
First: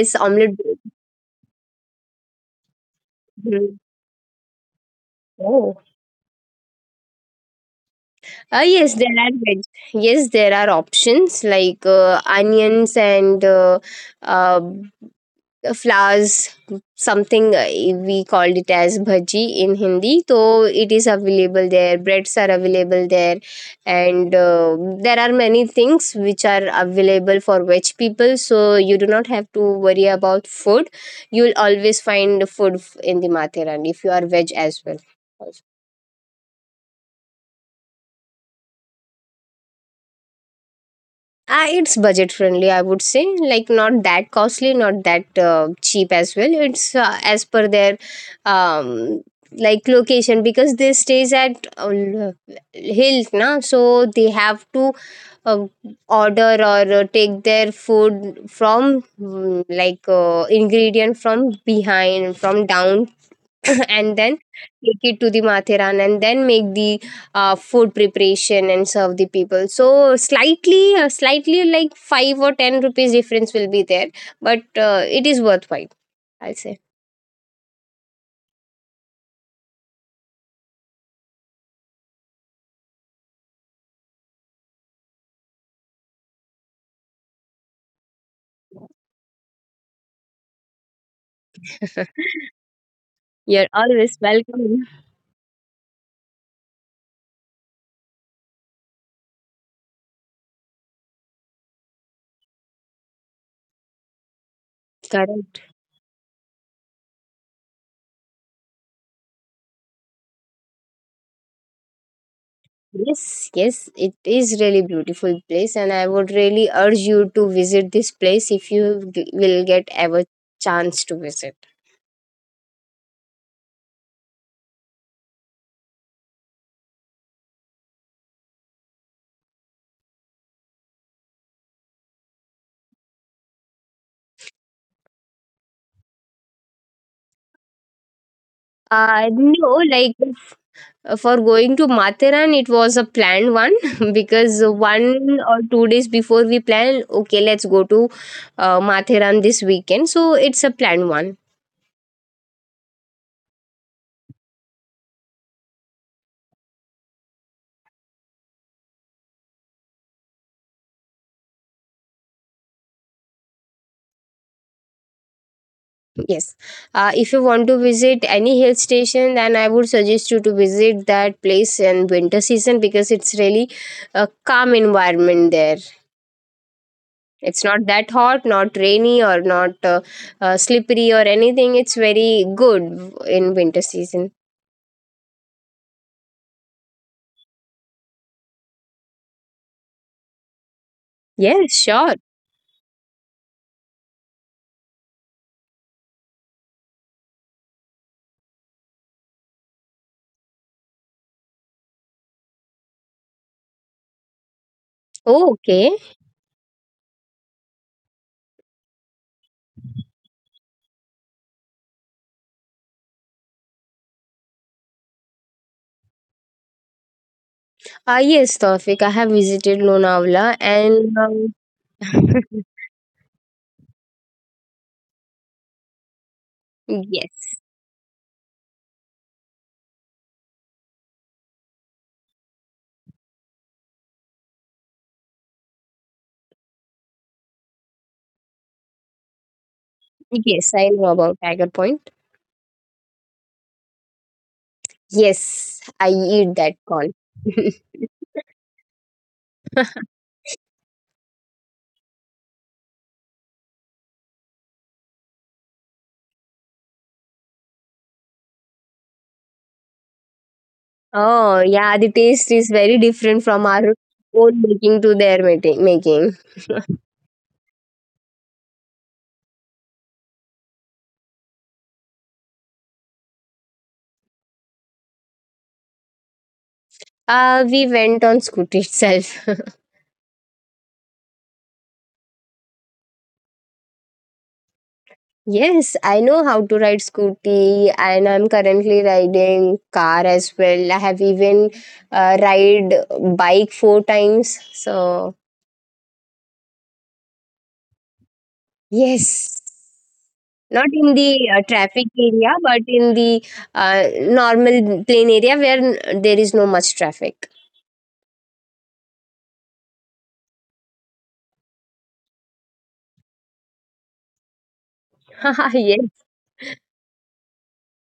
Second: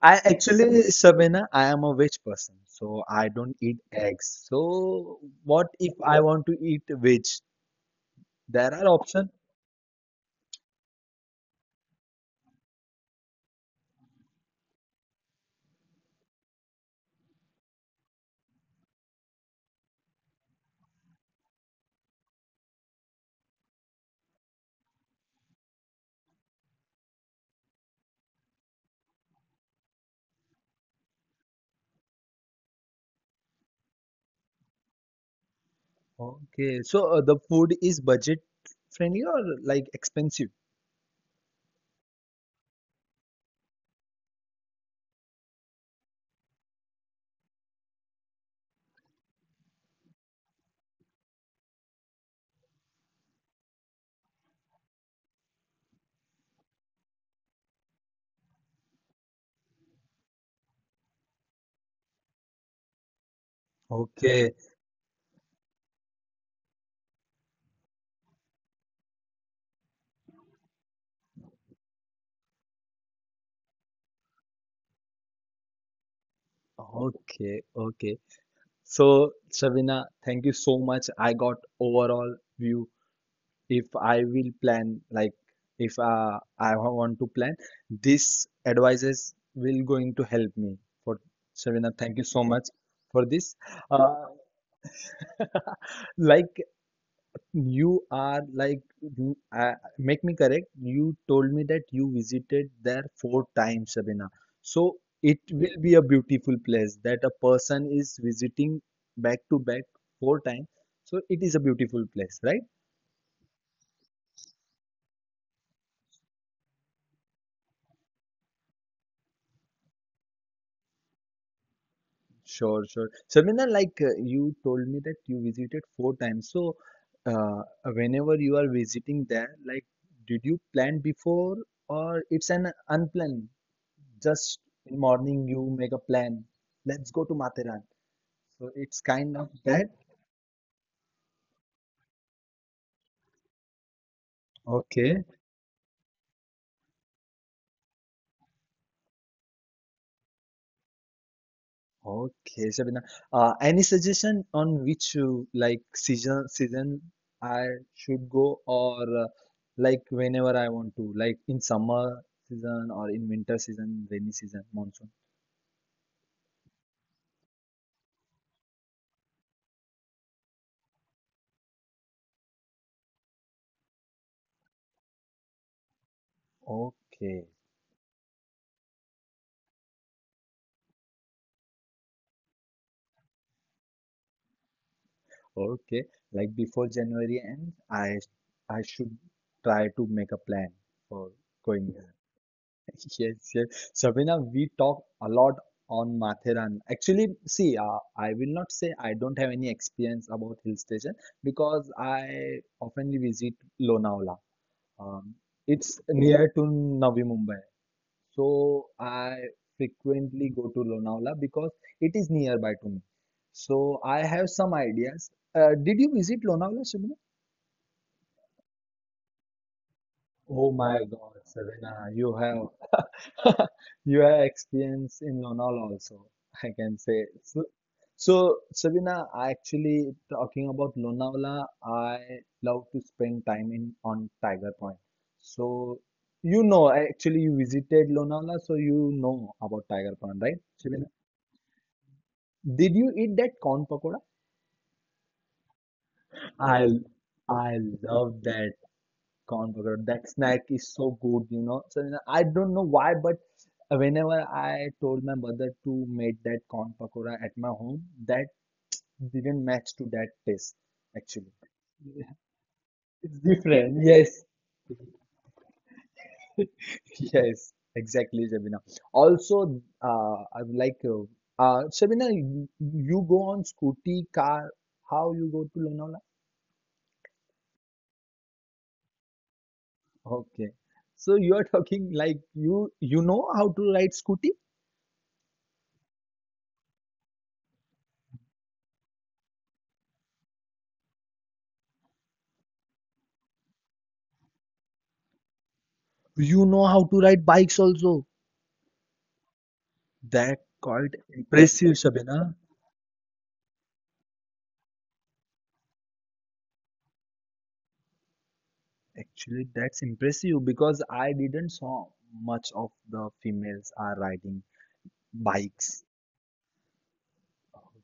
Speaker 1: I
Speaker 2: omelette bread.
Speaker 1: actually, Sabina, I am a veg person, so I don't eat
Speaker 2: Mhm.
Speaker 1: eggs. So, what
Speaker 2: Oh,
Speaker 1: if I want to eat veg? There are
Speaker 2: yes, there
Speaker 1: options.
Speaker 2: are veg. Yes, there are options like onions and uh, flowers, something we called it as bhaji in Hindi. So it is available there. Breads are available there, and there are many things which are available for veg people. So you do not have to worry about food. You will always find food in the Matheran if you are veg as well.
Speaker 1: Okay, so the food is budget friendly or like expensive?
Speaker 2: It's budget friendly, I would say. Like, not that costly, not that cheap as well. It's as per their um, like location, because they stays at hills, na. So they have to uh, order or take their food from, like, ingredient from behind, from down, and then
Speaker 1: Okay,
Speaker 2: take it to the Mathiran and then make the food preparation and serve the people. So slightly, slightly like five or ten rupees difference will be there, but it is worthwhile, I'll say.
Speaker 1: okay, okay. So, Sabina, thank you so much. I got overall view if I will plan, like if I want to plan, this advices will going to help me. For Savina, thank you so much for this.
Speaker 2: You're always
Speaker 1: Uh,
Speaker 2: welcome.
Speaker 1: like you are make me correct. You told me that you visited there four times, Sabina. So it
Speaker 2: Correct.
Speaker 1: will be a beautiful place that a person is visiting back to back four times. So it is a beautiful place, right?
Speaker 2: Yes, yes, it is really beautiful place, and I would really urge you to visit this place if you will get ever chance to visit.
Speaker 1: Sure, sure. Sharmina, you told me that you visited four times. So, whenever you are visiting there, did you plan before or it's an unplanned? Just in morning you make a plan. Let's go to Matheran. So it's kind of
Speaker 2: No,
Speaker 1: that.
Speaker 2: like For going to Matharan, it was a planned one because
Speaker 1: Okay.
Speaker 2: one or two days before we plan, okay, let's go to Matharan this weekend. So it's a planned one.
Speaker 1: Okay, Shabina. Any suggestion on which like season season I should go or like whenever I want to, like in summer season or in winter season, rainy season, monsoon.
Speaker 2: Yes. If you want to visit any hill station, then I would suggest you to visit that place in winter season because it's really a calm environment there.
Speaker 1: Okay,
Speaker 2: It's not that hot, not rainy, or not slippery or anything. It's very good in winter season.
Speaker 1: okay. Like before January ends, I should try to make a plan for
Speaker 2: Yes,
Speaker 1: going.
Speaker 2: sure.
Speaker 1: Yes, yes. Sabina, we talk a lot on Matheran. Actually, see, I will not say I don't have any experience about hill station because I oftenly visit Lonavala. Um,
Speaker 2: Oh, okay.
Speaker 1: it's near to Navi Mumbai. So I frequently go to Lonavala because it is nearby to me. So I have some ideas. Did you visit Lonavala, Sabina?
Speaker 2: Yes, Tawfiq, I have visited Lonavala
Speaker 1: Oh my
Speaker 2: and
Speaker 1: God, Sabina, you have you have experience in Lonavala also, I can say.
Speaker 2: yes,
Speaker 1: So, so Sabina, I actually talking about Lonavala, I love to spend time in on Tiger Point. So you know, actually you visited Lonavala, so you know about Tiger Point, right,
Speaker 2: yes, I
Speaker 1: Sabina?
Speaker 2: know about Tiger Point.
Speaker 1: Did you eat that corn pakoda?
Speaker 2: Yes, I eat that
Speaker 1: I
Speaker 2: corn.
Speaker 1: I love that corn pakora. That snack is so good, you know. So you know, I don't know why, but whenever I told my mother to make that corn pakora at my home, that didn't match to that taste actually.
Speaker 2: Oh, yeah, the taste is very different from our
Speaker 1: Yes,
Speaker 2: own making to their making.
Speaker 1: yes, exactly, Shabina. Also, Shabina, you go on scooty, car, how you go to Lonavala?
Speaker 2: We went on scooty itself.
Speaker 1: Okay. So you are talking like you know how to ride scooty?
Speaker 2: Yes, I know how to ride scooty, and I'm currently riding car as well. I have even ride bike four times. So
Speaker 1: You know how to ride bikes also.
Speaker 2: yes.
Speaker 1: That
Speaker 2: Not in
Speaker 1: quite
Speaker 2: the
Speaker 1: impressive,
Speaker 2: traffic area,
Speaker 1: Shabina.
Speaker 2: but in the normal plain area where there is no much traffic.
Speaker 1: Actually, that's impressive because I didn't saw much of the females are riding bikes.
Speaker 2: Yes.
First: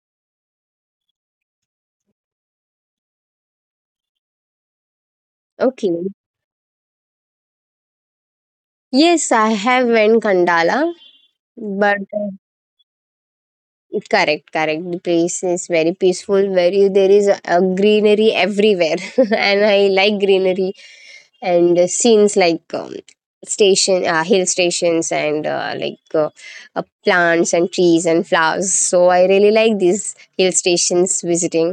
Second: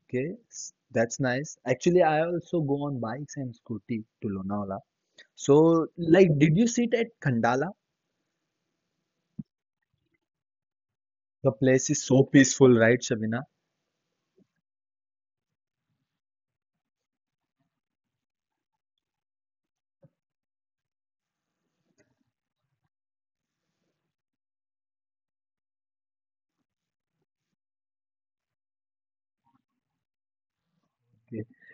Speaker 1: That's nice. Actually, I also go on bikes and scooty to Lonavala. So,
Speaker 2: Okay.
Speaker 1: like, did you sit at Khandala?
Speaker 2: Yes, I have went Kandala,
Speaker 1: The place
Speaker 2: but
Speaker 1: is so peaceful, right, Shabina?
Speaker 2: correct. The place is very peaceful. Very there is a greenery everywhere, and I like greenery. And scenes like station hill stations and plants and trees and flowers, so I really like these hill stations visiting.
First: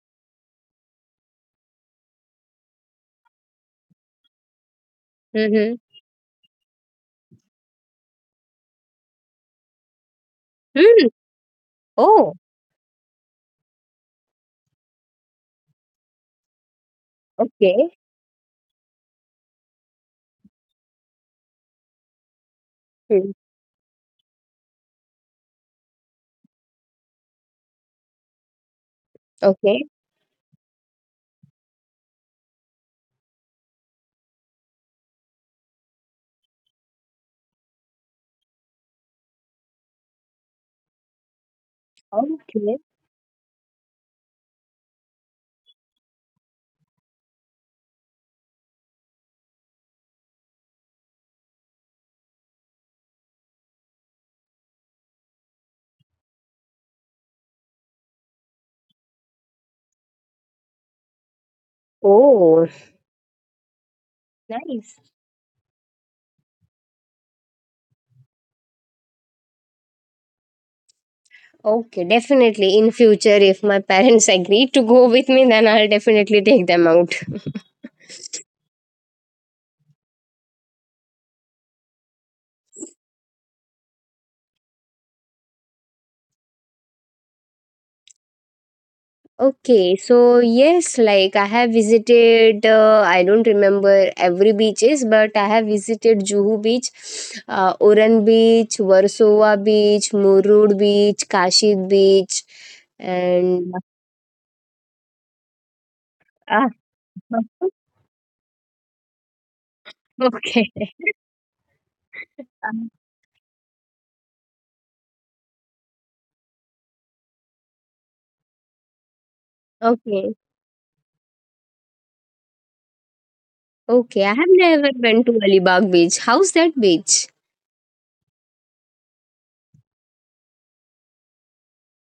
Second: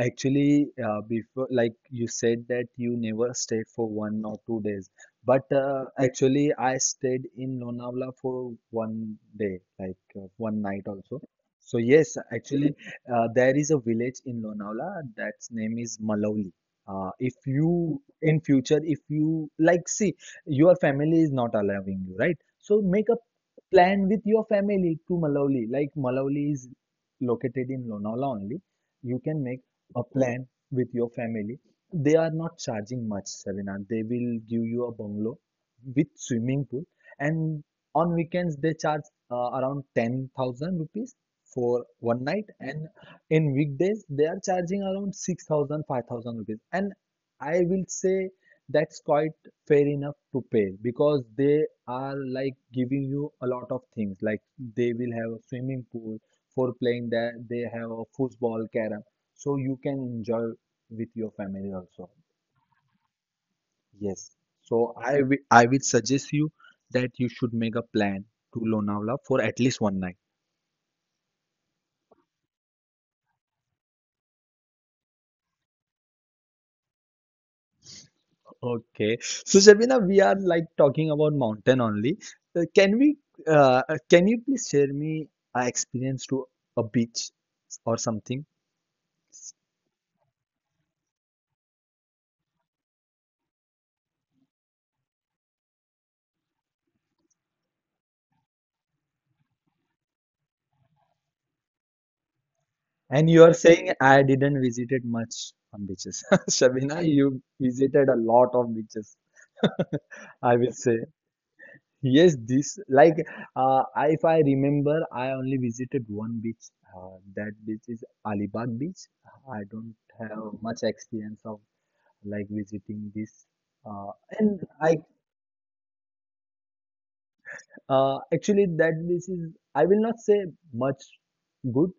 Speaker 1: Actually, before, like you said that you never stayed for 1 or 2 days, but
Speaker 2: Mm-hmm.
Speaker 1: actually, I stayed in Lonavala for 1 day, like one night
Speaker 2: Mm.
Speaker 1: also. So yes,
Speaker 2: Oh,
Speaker 1: actually, there is a village in Lonavala that's name is Malauli. If
Speaker 2: okay.
Speaker 1: you in future, if you like, see, your family is not allowing you, right? So make a
Speaker 2: Hmm.
Speaker 1: plan with your family to Malauli. Like Malauli is located in Lonavala only, you can make
Speaker 2: Okay.
Speaker 1: a plan with your family. They are not charging much, Savina. They will give you a bungalow with swimming pool, and on weekends they charge around 10,000 rupees for one night,
Speaker 2: Okay.
Speaker 1: and in weekdays they are charging around 6,000 5,000 rupees. And I will say that's quite fair enough to pay because they are like giving you a lot of things. Like they will have a swimming pool for playing there, they have a football, carom, so you can enjoy with your family also.
Speaker 2: Oh,
Speaker 1: Yes.
Speaker 2: nice.
Speaker 1: So I will suggest you that you should make a plan to Lonavala for at least one night.
Speaker 2: Okay, definitely in future if my parents agree to go with me, then I'll definitely take them out.
Speaker 1: Okay. So Shabina, we are like talking about mountain only. Uh, can we can you please share me a experience to a beach or something?
Speaker 2: Okay, so yes, like I have visited, I don't remember every beaches, but I have visited Juhu Beach, Oran Beach, Warsaw Beach, Murud Beach, Kashid Beach,
Speaker 1: And you are
Speaker 2: and
Speaker 1: saying I didn't visited much on beaches.
Speaker 2: ah,
Speaker 1: Shabina, you visited a lot of beaches, I
Speaker 2: okay.
Speaker 1: will say. Yes, this
Speaker 2: Um,
Speaker 1: like if I remember, I only visited one beach. That beach is Alibag Beach. I don't
Speaker 2: okay,
Speaker 1: have much experience of like visiting this. Uh,
Speaker 2: okay. I have
Speaker 1: and
Speaker 2: never
Speaker 1: I
Speaker 2: been to Alibag Beach. How's that beach?
Speaker 1: actually that beach is I will not say much good,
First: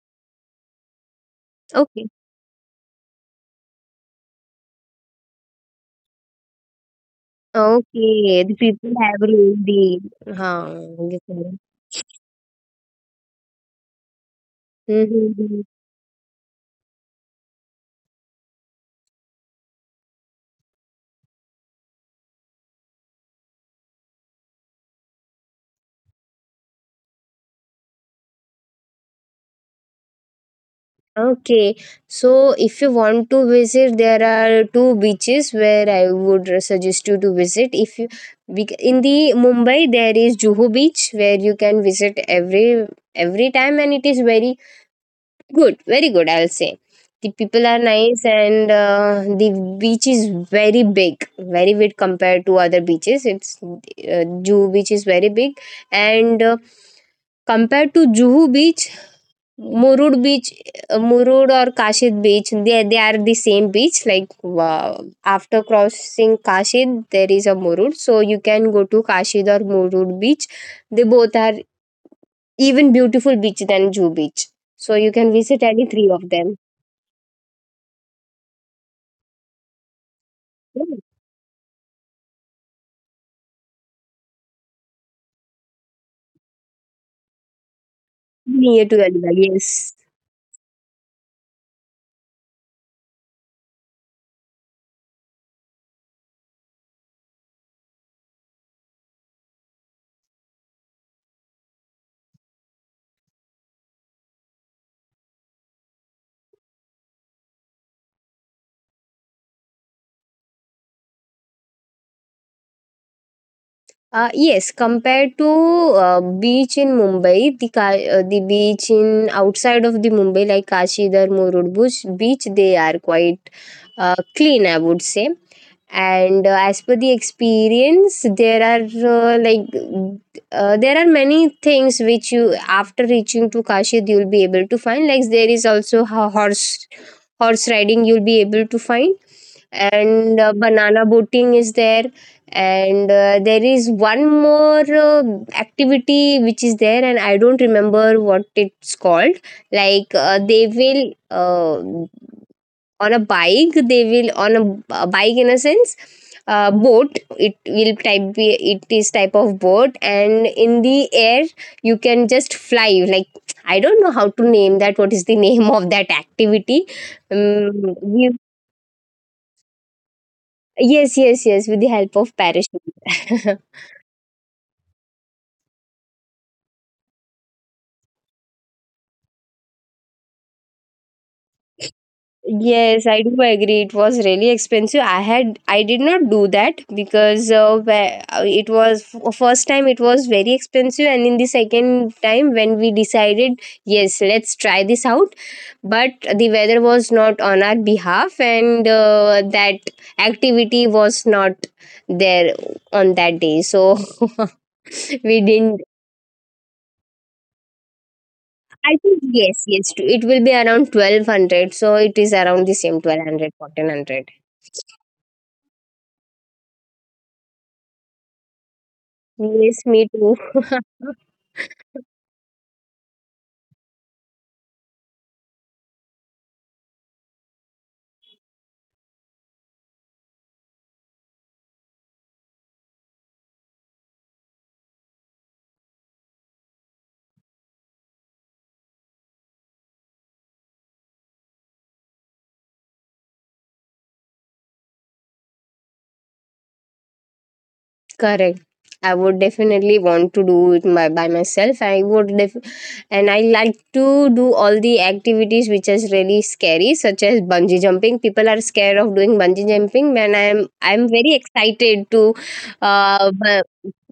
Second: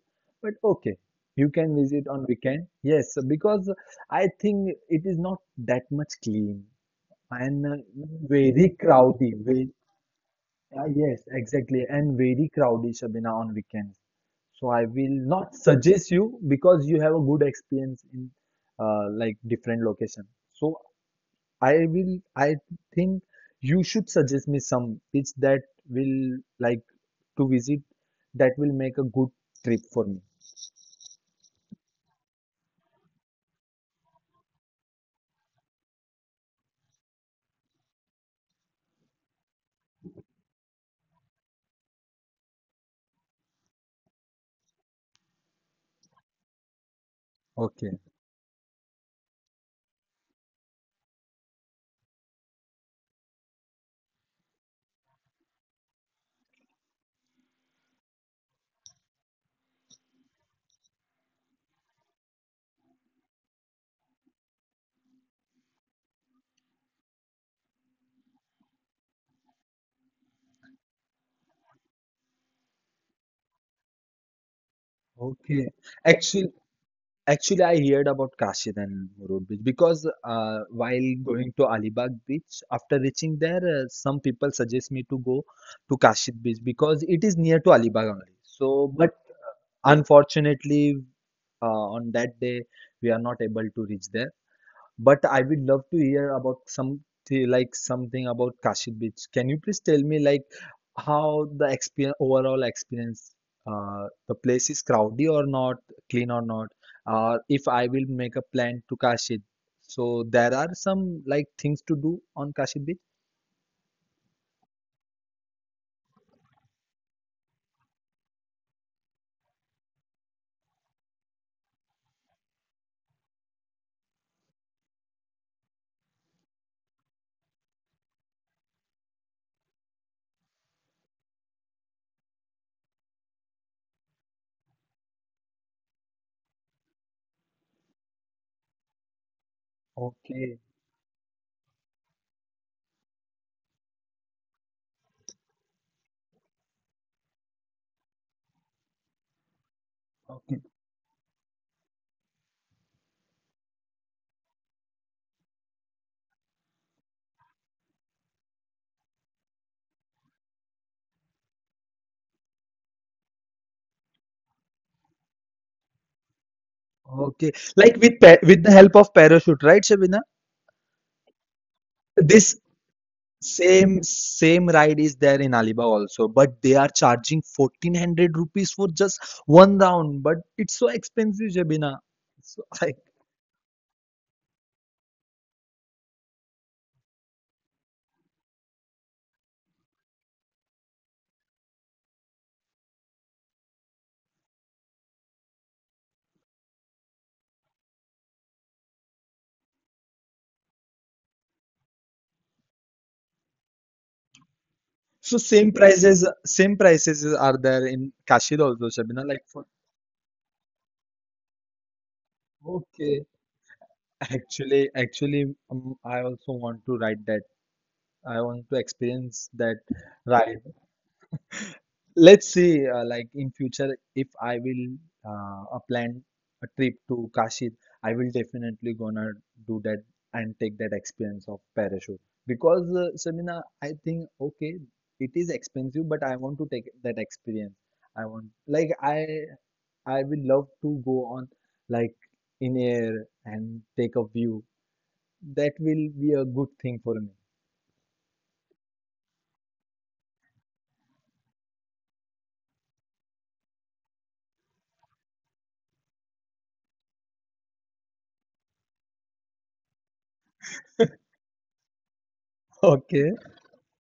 Speaker 1: but okay, you can visit
Speaker 2: Okay,
Speaker 1: on weekend. Yes, because I think it is not that much clean and
Speaker 2: okay. The
Speaker 1: very
Speaker 2: people have
Speaker 1: crowded. Very,
Speaker 2: really,
Speaker 1: Yes,
Speaker 2: huh?
Speaker 1: exactly, and very crowded, Shabina, on weekends. So I will not suggest you because you have a good experience in like different location. So I think you should suggest me some which that will like to visit, that will make a good trip for me.
Speaker 2: Okay, so if you want to visit, there are two beaches where I would suggest you to visit. If you in the Mumbai, there is Juhu Beach where you can visit every time, and it is very good, very good. I'll say the people are
Speaker 1: Okay,
Speaker 2: nice, and the beach is very big, very big compared to other beaches. It's Juhu Beach is very big, and compared to Juhu beach, Murud or Kashid beach, they are the same beach. Like after crossing Kashid, there is a Murud. So you can go to Kashid or Murud beach. They both are even beautiful beach than Jew beach. So you can visit
Speaker 1: okay.
Speaker 2: any three of
Speaker 1: Actually,
Speaker 2: them.
Speaker 1: actually, I heard about Kashidan Road Beach because
Speaker 2: Yeah.
Speaker 1: while going to Alibag Beach, after reaching there, some people suggest me to go to Kashid Beach because it is near to Alibag only.
Speaker 2: Near
Speaker 1: So,
Speaker 2: to
Speaker 1: but
Speaker 2: Alibag, yes.
Speaker 1: unfortunately, on that day, we are not able to reach there. But I would love to hear about some like something about Kashi Beach. Can you please tell me like how the experience, overall experience, the place is crowded or not, clean or not, or if I will make a plan to Kashi. So there are some like things to do on Kashi Beach.
Speaker 2: Yes, compared to beach in Mumbai, the the beach in outside of the Mumbai like Kashidhar, Murudbush beach, they are quite clean, I would say. And as per the experience, there are there are many things which you after reaching to Kashid you'll be able to find. Like there is also horse riding you'll be able to find, and
Speaker 1: Okay,
Speaker 2: banana boating is there, and there is one more activity which is there, and I don't remember what it's called. Like
Speaker 1: okay,
Speaker 2: they will on a bike they will on a bike in a sense, boat it will type be it is type of boat, and in the air you can just fly like I don't know how to name that, what is the name of that activity.
Speaker 1: okay. Like
Speaker 2: um, we
Speaker 1: with the help of parachute, right, Shabina?
Speaker 2: yes, yes, yes, with the help of
Speaker 1: This
Speaker 2: parachute.
Speaker 1: Same same ride is there in Alibaug also, but they are charging 1400 rupees for just one round. But it's so expensive, Shabina. So, I,
Speaker 2: Yes, I do agree. It was really expensive. I had I did not do that because it was first time it was very expensive, and in the second time when we decided yes, let's try this out, but the weather was not on our behalf, and that activity was not there on that day. So
Speaker 1: so
Speaker 2: we didn't
Speaker 1: same prices are there in Kashid also,
Speaker 2: I think
Speaker 1: Shabina. Like for
Speaker 2: yes, yes, too. It will be around 1200. So it is around the same
Speaker 1: okay,
Speaker 2: 1200, 1400.
Speaker 1: actually I also want to ride that. I want to experience that
Speaker 2: Yes, me too.
Speaker 1: ride. Let's see, like in future, if I will plan a trip to Kashi, I will definitely gonna do that and take that experience of parachute. Because Shamina, I think okay, it is expensive, but I want to take that experience. I want like I will love to go on like in air and take a view. That will be a good thing for me.
Speaker 2: Correct. I would definitely want to do it by myself. I would and I like to do all the activities which is really scary, such as bungee jumping. People are scared of doing bungee jumping, and I'm very excited to uh,
Speaker 1: Okay.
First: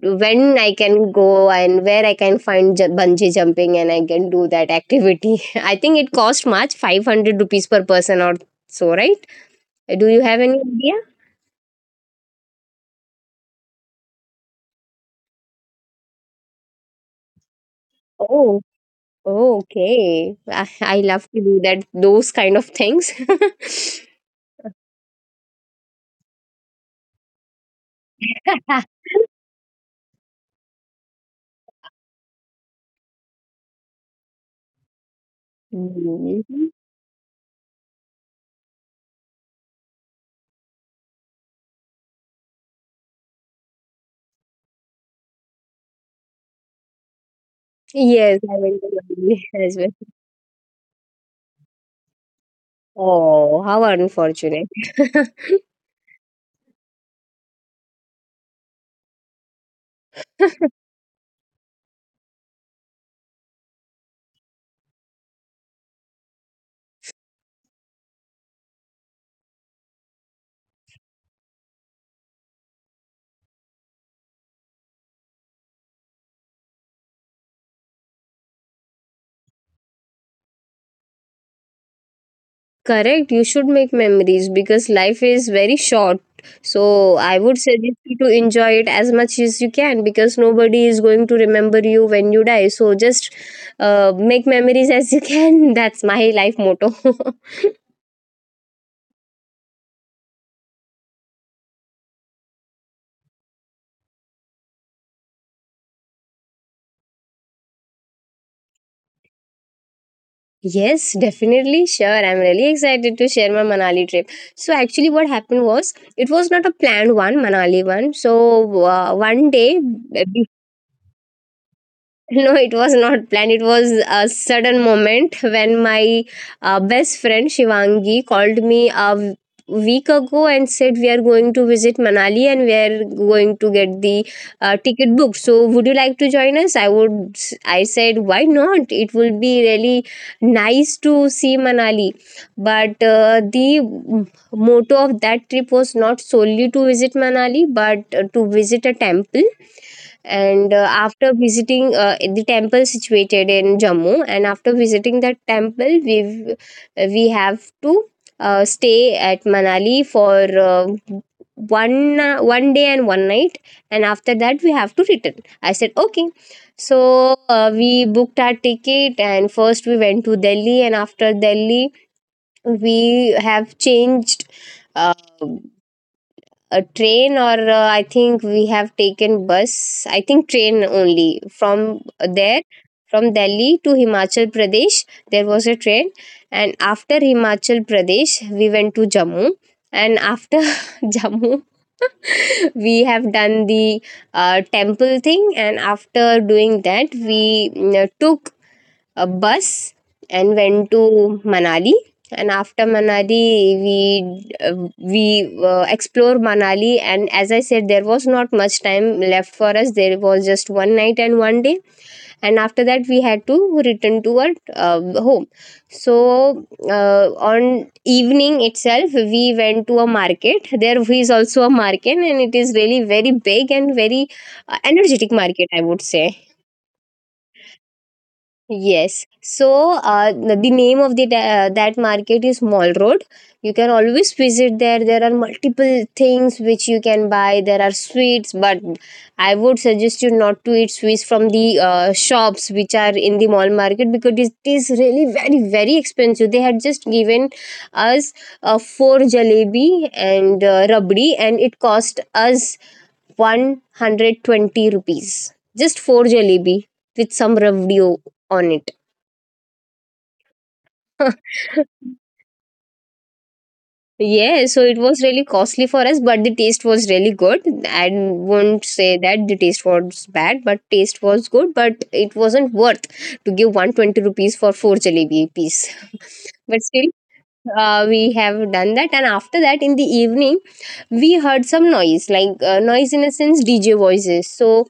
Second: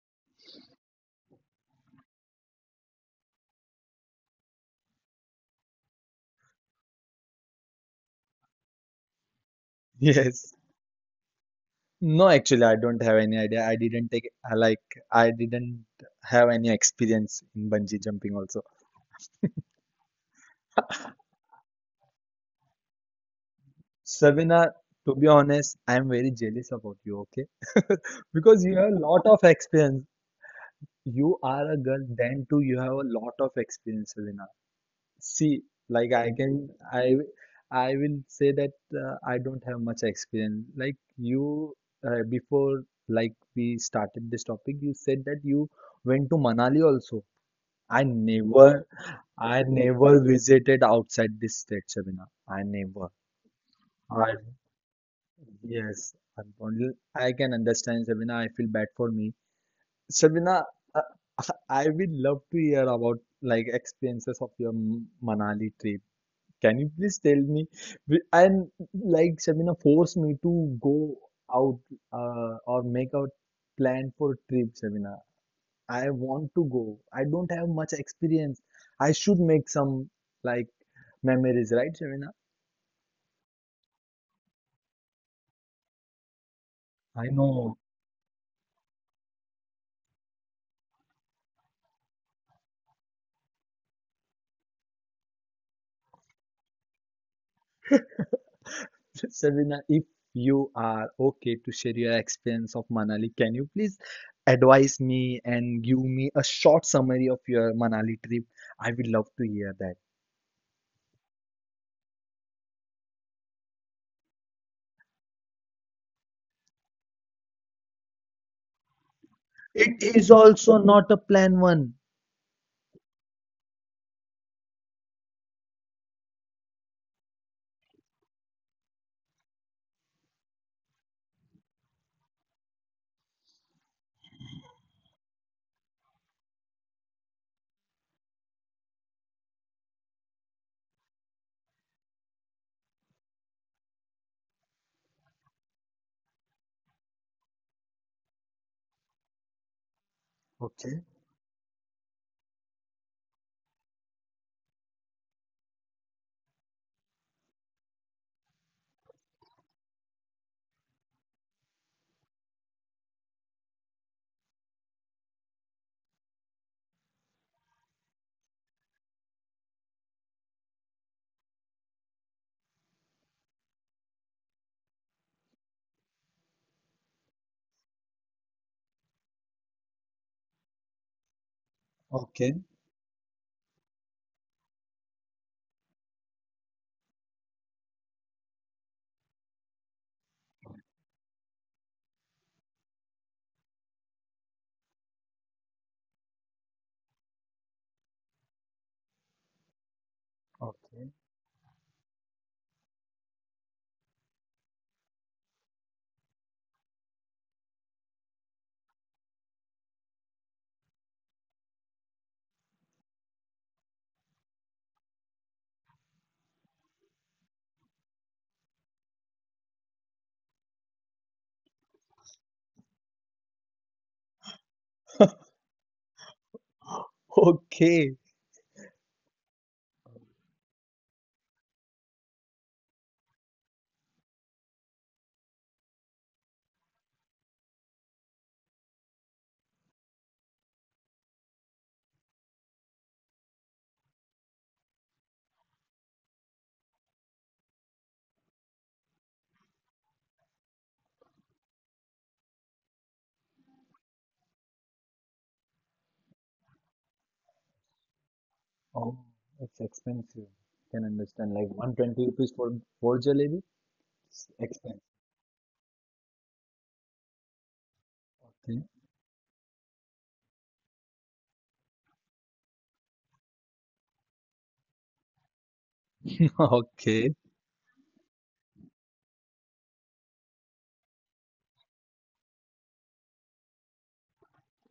Speaker 2: when I can go and where I can find bungee jumping and I can do that activity. I think it cost much 500 rupees per person or so, right? Do you have
Speaker 1: Yes.
Speaker 2: any idea?
Speaker 1: No, actually, I don't have any idea. I didn't take I like I didn't have any experience in bungee jumping
Speaker 2: Oh,
Speaker 1: also.
Speaker 2: oh, okay. I love to do that, those kind of things.
Speaker 1: Savina, to be honest, I am very jealous about you, okay? Because you have a lot of experience. You are a girl, then too you have a lot of experience, Savina. See, like I can
Speaker 2: Mhm.
Speaker 1: I I will say that I don't have much experience. Like you before like we started this topic, you said that you went to Manali also. I
Speaker 2: Yes, I went
Speaker 1: never,
Speaker 2: to Bali
Speaker 1: I
Speaker 2: as well.
Speaker 1: never visited outside this state, Sabina. I never.
Speaker 2: Oh, how
Speaker 1: I
Speaker 2: unfortunate.
Speaker 1: yes, I'm only- I can understand, Sabina. I feel bad for me, Sabina. Uh, I would love to hear about like experiences of your Manali trip. Can you please tell me? And like Sabina, force me to go out or make a plan for trip, Sabina. I want to go. I don't have much experience. I should make some like memories, right, Shavina?
Speaker 2: Correct, you should make memories because life is very short. So
Speaker 1: I
Speaker 2: I would
Speaker 1: know.
Speaker 2: suggest you to enjoy it as much as you can because nobody is going to remember you when you die. So just make memories as you can. That's my life motto.
Speaker 1: Shavina, if you are okay to share your experience of Manali, can you please advise me and give me a short summary of your Manali trip? I would love to hear that.
Speaker 2: Yes, definitely. Sure. I'm really excited to share my Manali trip. So, actually, what happened was it was not a planned one, Manali one. So, one day
Speaker 1: It is also not a plan one.
Speaker 2: no, it was not planned. It was a sudden moment when my best friend Shivangi called me week ago and said we are going to visit Manali and we are going to get the ticket booked. So would you like to join us? I would. I said why not? It will be really nice to see Manali. But the motto of that trip was not solely to visit Manali, but to visit a temple, and
Speaker 1: Okay.
Speaker 2: after visiting the temple situated in Jammu, and after visiting that temple we have to stay at Manali for uh, one one day and one night, and after that we have to return. I said okay. So we booked our ticket, and first we went to Delhi, and after Delhi we have changed uh, a train, or I think we have taken bus, I think train only from
Speaker 1: Okay.
Speaker 2: there, from Delhi to Himachal Pradesh there was a train, and after Himachal Pradesh we went to Jammu, and after Jammu we have done the temple thing, and after doing that we took a bus and went
Speaker 1: Okay.
Speaker 2: to Manali. And after Manali, we explore Manali. And as I said, there was not much time left for us. There was just one night and one day. And after that, we had to return to our home. So on evening itself, we went to a market. There is also a market, and it is really very big and very energetic market, I would say.
Speaker 1: Okay.
Speaker 2: Yes. So the name of the that market is Mall Road. You can always visit there. There are multiple things which you can buy. There are sweets, but I would suggest you not to eat sweets from the shops which are in the mall market because it is really very very expensive. They had just given us four jalebi and rabdi, and it cost us 120 rupees. Just four jalebi with some rabdi on it.
Speaker 1: Oh, it's expensive. Can understand like 120 rupees for four jalebi? It's
Speaker 2: Yeah, so it
Speaker 1: expensive.
Speaker 2: was really costly for us, but the taste was really good. I won't say that the taste was bad, but taste was good, but it wasn't worth to give 120 rupees for four jalebi piece. But still,
Speaker 1: Okay,
Speaker 2: we have done that. And after that, in the evening, we heard some noise, like noise in a sense, DJ voices. So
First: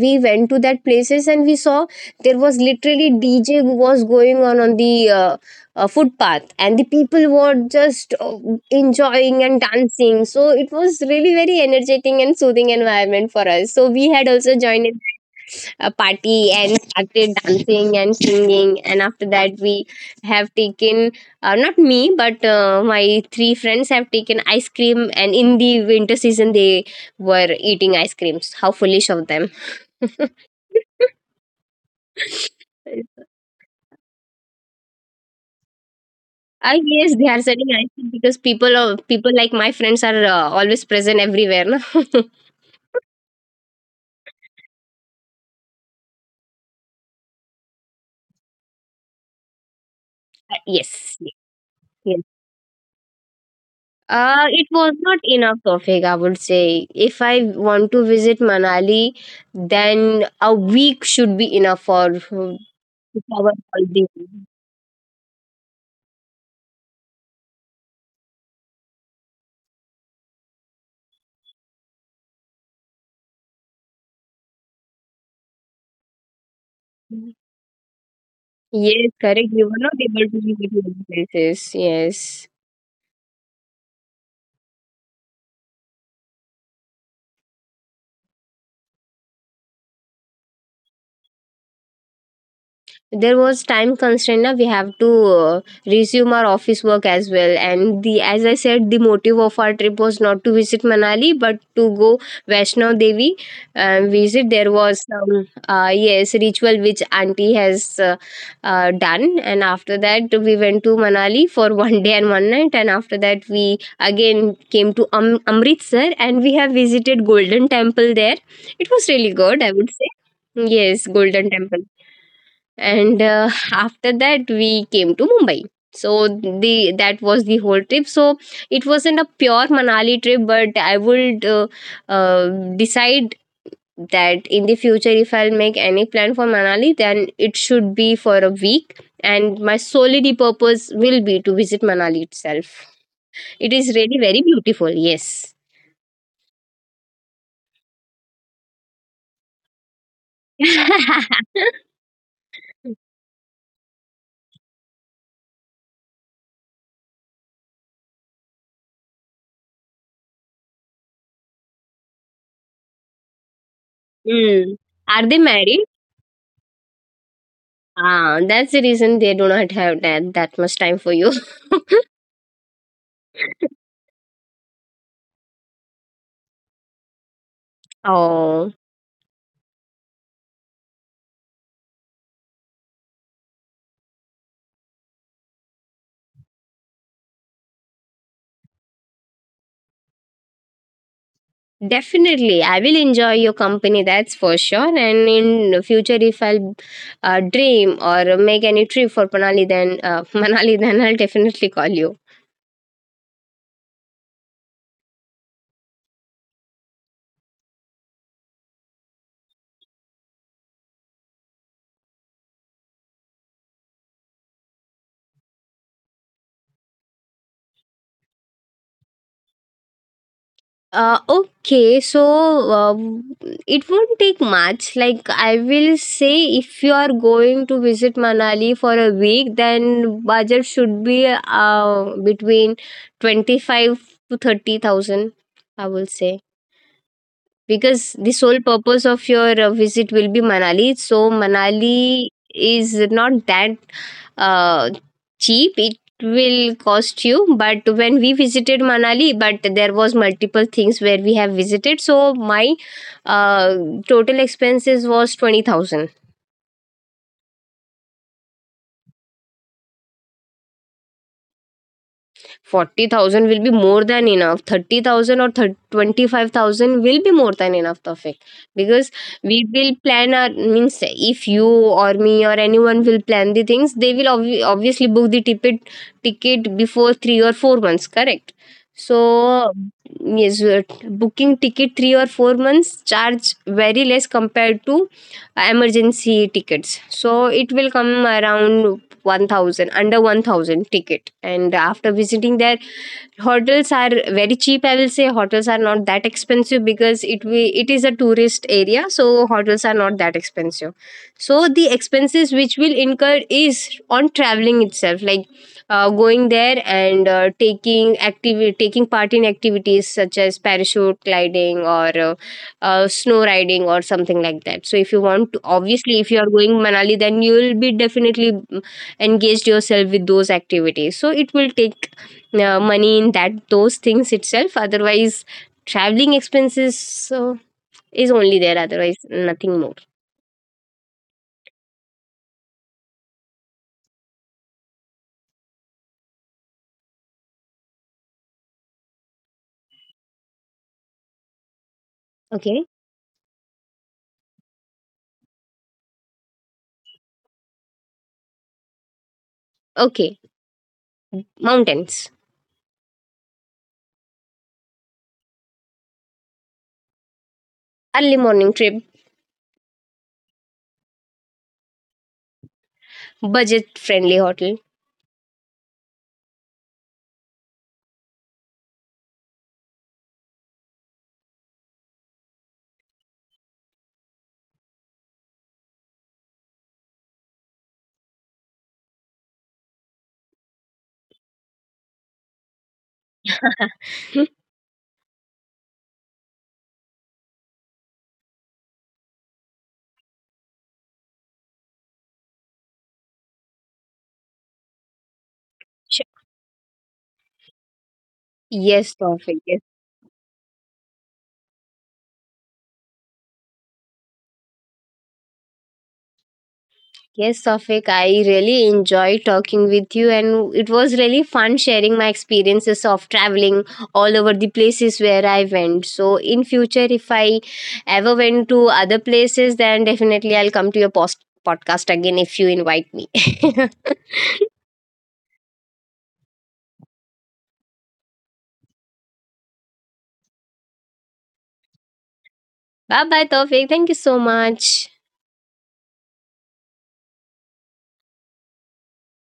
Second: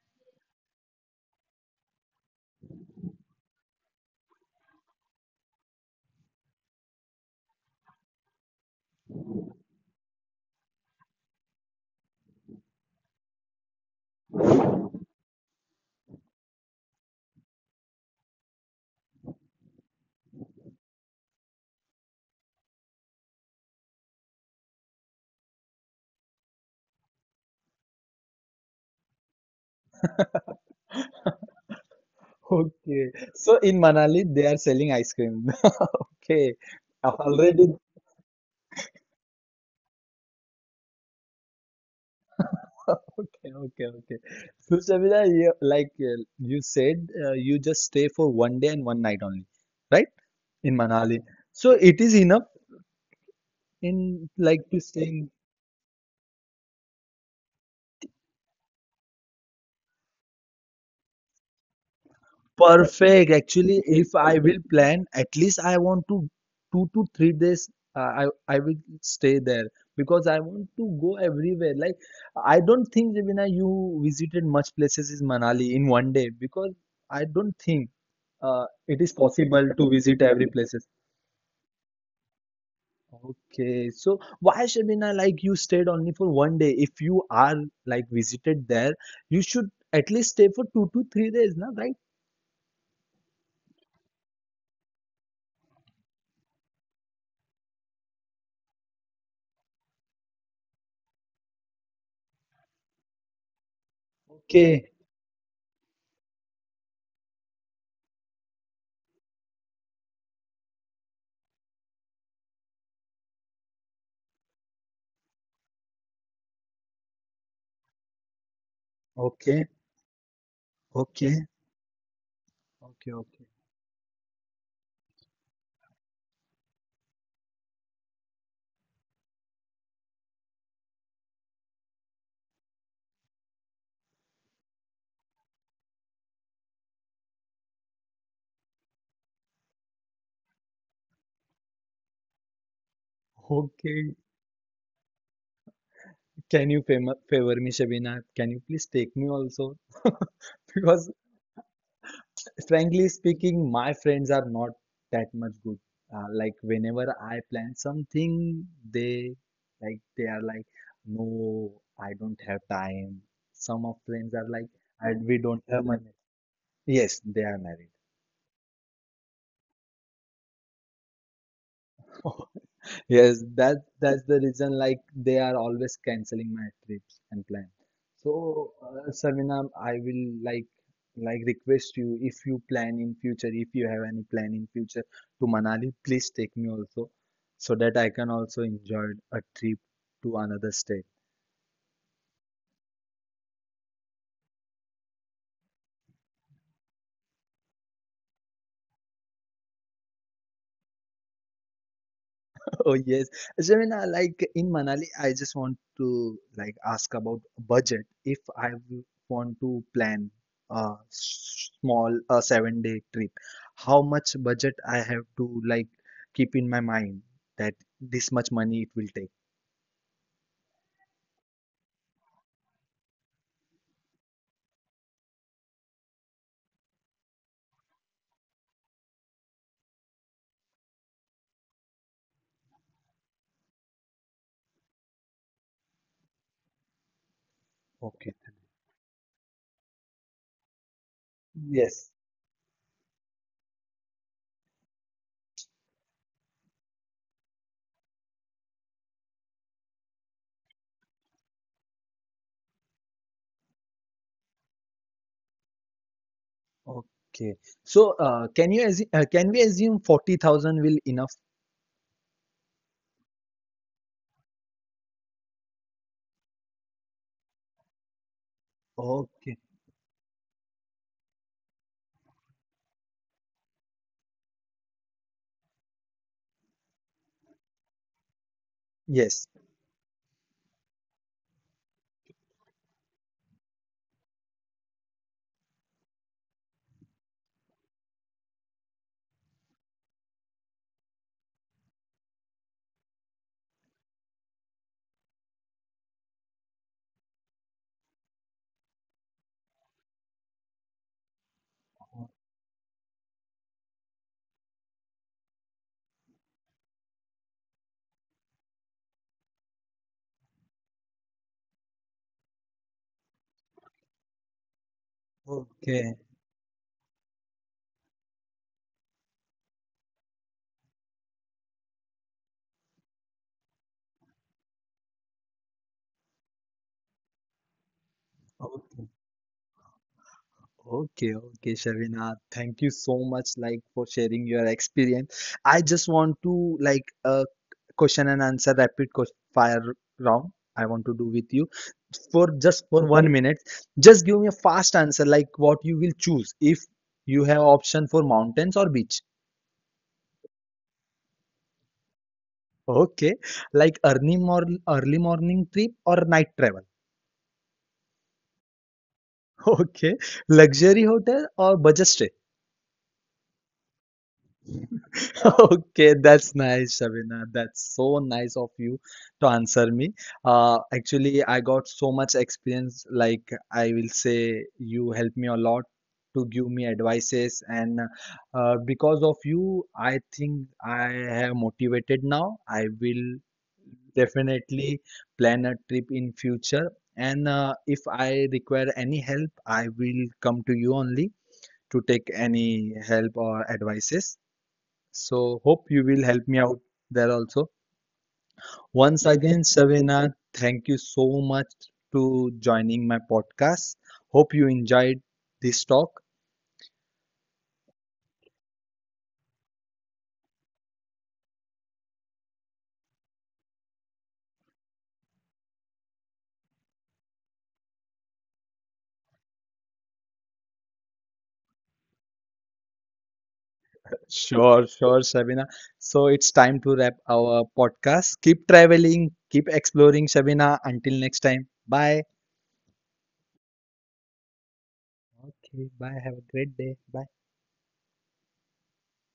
Speaker 2: we went to that places and we saw there was literally DJ was going on the footpath, and the people were just enjoying and dancing, so it was really very energetic and soothing environment for us, so we had also joined in a party and started dancing and singing, and after that we have taken not me, but my three friends have taken ice cream, and in the winter season they were eating ice creams. How foolish of them.
Speaker 1: okay. So in Manali, they are selling ice cream. Okay,
Speaker 2: I guess they are
Speaker 1: already.
Speaker 2: selling ice cream because people are, people like my friends are always present everywhere. No?
Speaker 1: Okay, okay. So Shabira, you, you said, you just stay for 1 day and one night only, right? In
Speaker 2: Yes.
Speaker 1: Manali.
Speaker 2: Yes.
Speaker 1: So it is
Speaker 2: Yes.
Speaker 1: enough in like
Speaker 2: It
Speaker 1: to
Speaker 2: was
Speaker 1: stay.
Speaker 2: not enough topic, I would say. If I want to visit Manali, then a week should be enough for to
Speaker 1: Perfect.
Speaker 2: cover
Speaker 1: Actually,
Speaker 2: all the.
Speaker 1: if I will plan, at least I want to 2 to 3 days. Uh, I will stay there because I want to go everywhere. Like I don't think Ravina, you visited much places in Manali in 1 day because I don't think it
Speaker 2: Yes,
Speaker 1: is
Speaker 2: correct. We
Speaker 1: possible
Speaker 2: were
Speaker 1: to
Speaker 2: not
Speaker 1: visit
Speaker 2: able to
Speaker 1: every
Speaker 2: visit
Speaker 1: places.
Speaker 2: many places. Yes.
Speaker 1: Okay, so why Shabina, like you stayed only for 1 day? If you are like visited there, you should at least stay for 2 to 3 days, na, right?
Speaker 2: There was time constraint na, we have to resume our office work as well, and the as I said the motive of our trip was not to visit Manali but to go Vaishnav Devi and visit there
Speaker 1: Okay,
Speaker 2: was some yes ritual which auntie has done, and after that we went to Manali for one day and one night, and after that we again came to Amritsar, and we have visited Golden Temple there. It was really good,
Speaker 1: okay,
Speaker 2: I would say. Yes,
Speaker 1: okay.
Speaker 2: Golden Temple.
Speaker 1: Okay,
Speaker 2: And
Speaker 1: okay.
Speaker 2: after that we came to Mumbai. So the that was the whole trip, so it wasn't a pure Manali trip, but I would uh, decide that in the future if I'll make any plan for Manali, then it should be for a week and my solely purpose will be to visit Manali itself. It is
Speaker 1: Okay,
Speaker 2: really very beautiful, yes.
Speaker 1: can you favor, favor me, Shabina? Can you please take me also? Because frankly speaking, my friends are not that much good. Like whenever I plan something, they like they are like, no, I don't have time. Some of friends are like,
Speaker 2: Mm. Are they
Speaker 1: we don't
Speaker 2: married?
Speaker 1: have money. Yes, they are married.
Speaker 2: Ah, that's the reason they do not have that much time for you.
Speaker 1: Yes, that that's the reason like they are always canceling my trips and plan.
Speaker 2: Oh,
Speaker 1: So, Sarvinam, I will like request you if you plan in future, if you have any plan in future to Manali, please take me also so that I can also enjoy a trip to another state.
Speaker 2: definitely. I will enjoy your company, that's for sure. And in future, if I'll dream or make any trip for Manali, then Manali, then I'll definitely call you.
Speaker 1: Oh yes, Jamina, like in Manali, I just want to like ask about budget. If I w- want to plan small a 7 day trip, how much budget I have to like keep in my mind that this much money it will take.
Speaker 2: Okay, so uh, it won't take much. Like I will say, if you are going to visit Manali for a week, then budget should be between 25 to 30,000. I will say. Because the
Speaker 1: Okay.
Speaker 2: sole purpose of your visit will be Manali. So
Speaker 1: Yes.
Speaker 2: Manali is not that uh, cheap. It will cost you. But when we visited Manali, but there was multiple things where we have visited. So my uh, total expenses was 20,000.
Speaker 1: Okay. So, can you assume, can we assume 40,000 will enough?
Speaker 2: 40,000 will be more than enough. 30,000 or thir 25,000 will be more than enough, Tawfiq, because we
Speaker 1: Okay.
Speaker 2: will plan our means if you or me or anyone will plan the things they will obviously book the ticket before 3 or 4 months, correct? So
Speaker 1: Yes.
Speaker 2: yes, booking ticket 3 or 4 months charge very less compared to emergency tickets, so it will come around 1000, under 1000 ticket. And after visiting there, hotels are very cheap, I will say. Hotels are not that expensive because it we it is a tourist area, so hotels are not that expensive. So the expenses which will incur is on traveling itself, like going there and taking activity taking part in activities such as parachute gliding, or snow riding or something like that. So if you want to, obviously,
Speaker 1: Okay.
Speaker 2: if you are going Manali, then you will be definitely engaged yourself with those activities. So it will take money in that those things itself. Otherwise, traveling expenses so is only there.
Speaker 1: Okay.
Speaker 2: Otherwise, nothing more.
Speaker 1: Okay, okay, Shavina. Thank you so much, like, for sharing your experience. I just want to like a question and answer fire round. I want to do with you for
Speaker 2: Okay.
Speaker 1: just for 1 minute. Just give me a fast answer, like what you will choose if you have option for mountains or beach.
Speaker 2: Okay. Mountains.
Speaker 1: Okay, like early morning trip or night travel.
Speaker 2: Early morning trip.
Speaker 1: Okay, luxury hotel or budget stay.
Speaker 2: Budget friendly hotel.
Speaker 1: Okay, that's nice, Shabina. That's so nice of you to answer me. Actually, I got so much experience. Like I will say, you helped me a lot to give me advices, and because of you, I think I have motivated now. I will definitely plan a trip in future. And if I require any help, I will come to you only to take any help or advices. So hope you will
Speaker 2: Sure.
Speaker 1: help me out there also.
Speaker 2: Yes,
Speaker 1: Once
Speaker 2: perfect.
Speaker 1: again,
Speaker 2: Yes.
Speaker 1: Savina, thank you so much to joining my podcast. Hope you enjoyed this talk.
Speaker 2: Yes, Safik, I really enjoy talking with you, and it was really fun sharing my experiences of traveling all over the places where I went. So, in future, if I ever went to other places, then definitely I'll come to your podcast again if you invite me.
Speaker 1: Sure, sure, Sabina. So it's time to wrap our podcast. Keep traveling, keep exploring, Sabina. Until next time. Bye.
Speaker 2: Bye bye, Tofik. Thank you so much.
Speaker 1: Okay, bye. Have a great day. Bye.